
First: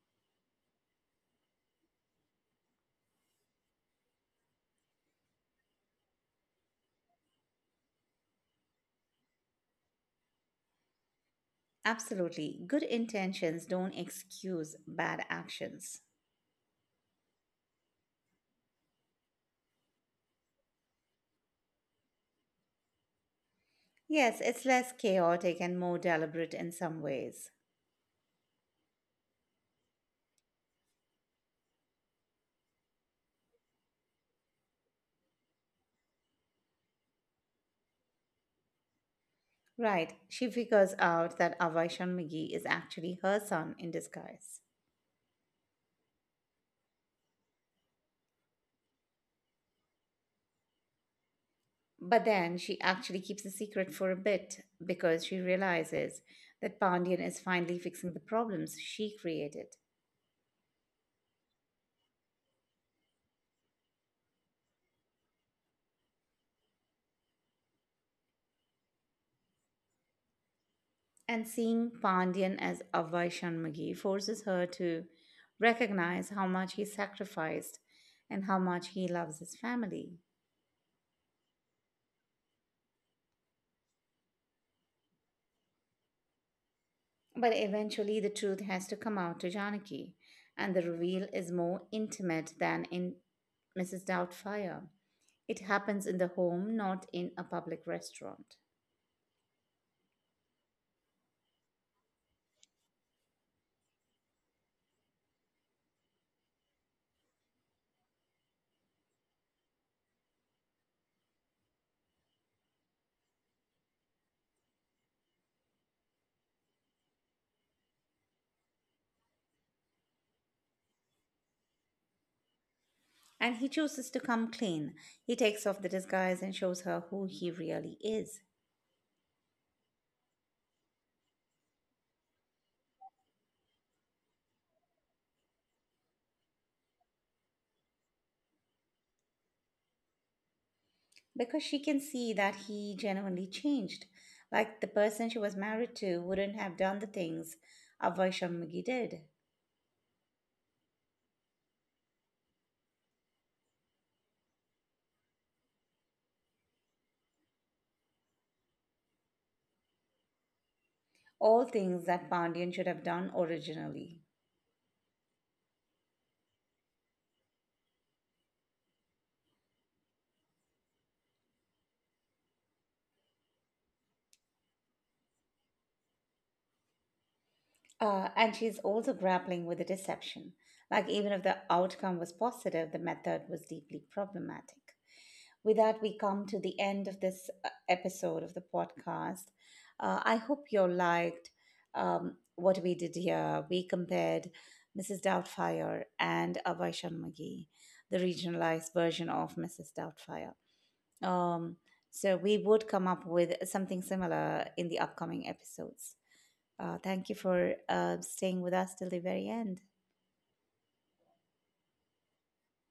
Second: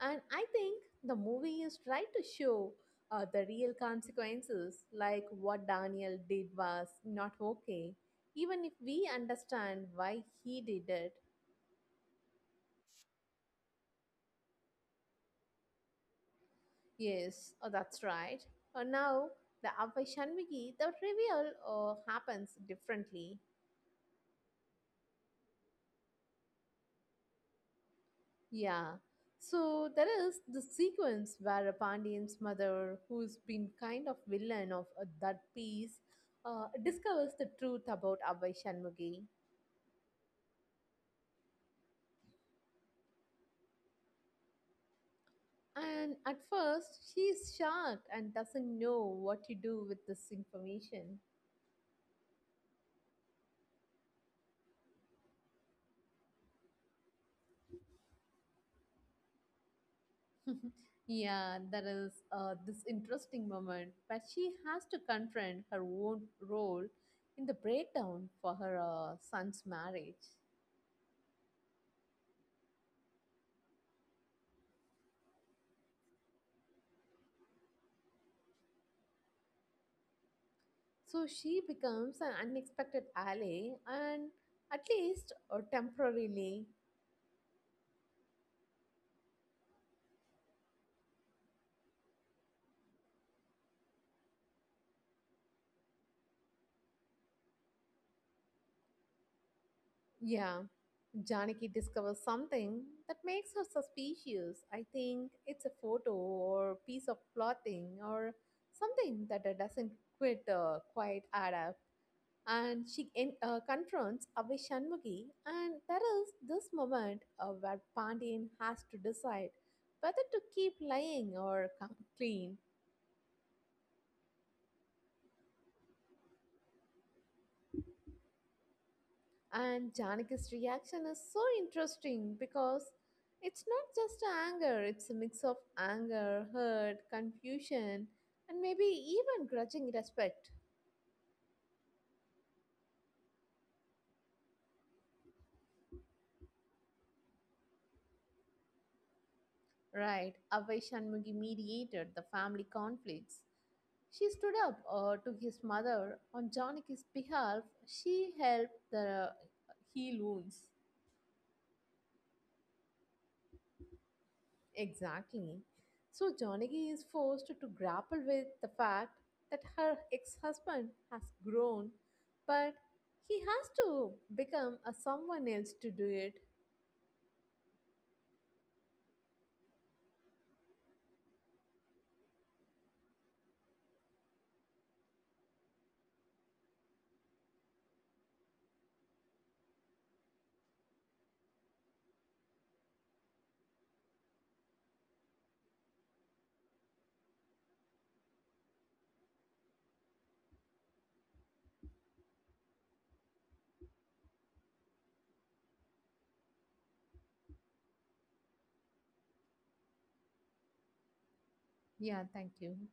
Speaker 2: And I think the movie is trying to show the real consequences, like what Daniel did was not okay, even if we understand why he did it.
Speaker 1: Absolutely. Good intentions don't excuse bad actions.
Speaker 2: Yes, oh, that's right. Now, the Abhay Shanmigi, the reveal happens differently.
Speaker 1: Yes, it's less chaotic and more deliberate in some ways.
Speaker 2: Yeah. So there is the sequence where Pandian's mother, who's been kind of villain of that piece, discovers the truth about Abhay Shanmugi.
Speaker 1: Right, she figures out that Avaishan McGee is actually her son in disguise.
Speaker 2: And at first, she is shocked and doesn't know what to do with this information.
Speaker 1: But then she actually keeps the secret for a bit because she realizes that Pandian is finally fixing the problems she created.
Speaker 2: Yeah, there is this interesting moment, but she has to confront her own role in the breakdown for her son's marriage.
Speaker 1: And seeing Pandian as Avaishan McGee forces her to recognize how much he sacrificed and how much he loves his family.
Speaker 2: So she becomes an unexpected ally, and at least or temporarily,
Speaker 1: But eventually, the truth has to come out to Janaki, and the reveal is more intimate than in Mrs. Doubtfire. It happens in the home, not in a public restaurant.
Speaker 2: yeah, Janaki discovers something that makes her suspicious. I think it's a photo or piece of clothing or something that doesn't quite add up. And she confronts Abhay Shanmugi. And there is this moment where Pandian has to decide whether to keep lying or come clean.
Speaker 1: And he chooses to come clean. He takes off the disguise and shows her who he really is.
Speaker 2: And Janaki's reaction is so interesting because it's not just anger, it's a mix of anger, hurt, confusion, and maybe even grudging respect.
Speaker 1: Because she can see that he genuinely changed. Like the person she was married to wouldn't have done the things Avaishamagi did.
Speaker 2: Right, Avai Shanmugi mediated the family conflicts. She stood up to his mother on Janaki's behalf. She helped the heal wounds.
Speaker 1: All things that Pandian should have done originally.
Speaker 2: Exactly. So Janaki is forced to grapple with the fact that her ex-husband has grown, but he has to become a someone else to do it.
Speaker 1: And she's also grappling with the deception. Like, even if the outcome was positive, the method was deeply problematic. With that, we come to the end of this episode of the podcast. I hope you liked what we did here. We compared Mrs. Doubtfire and Abhay Sharmagi, the regionalized version of Mrs. Doubtfire. Um, so, we would come up with something similar in the upcoming episodes. Thank you for staying with us till the very end.
Speaker 2: Yeah, thank you.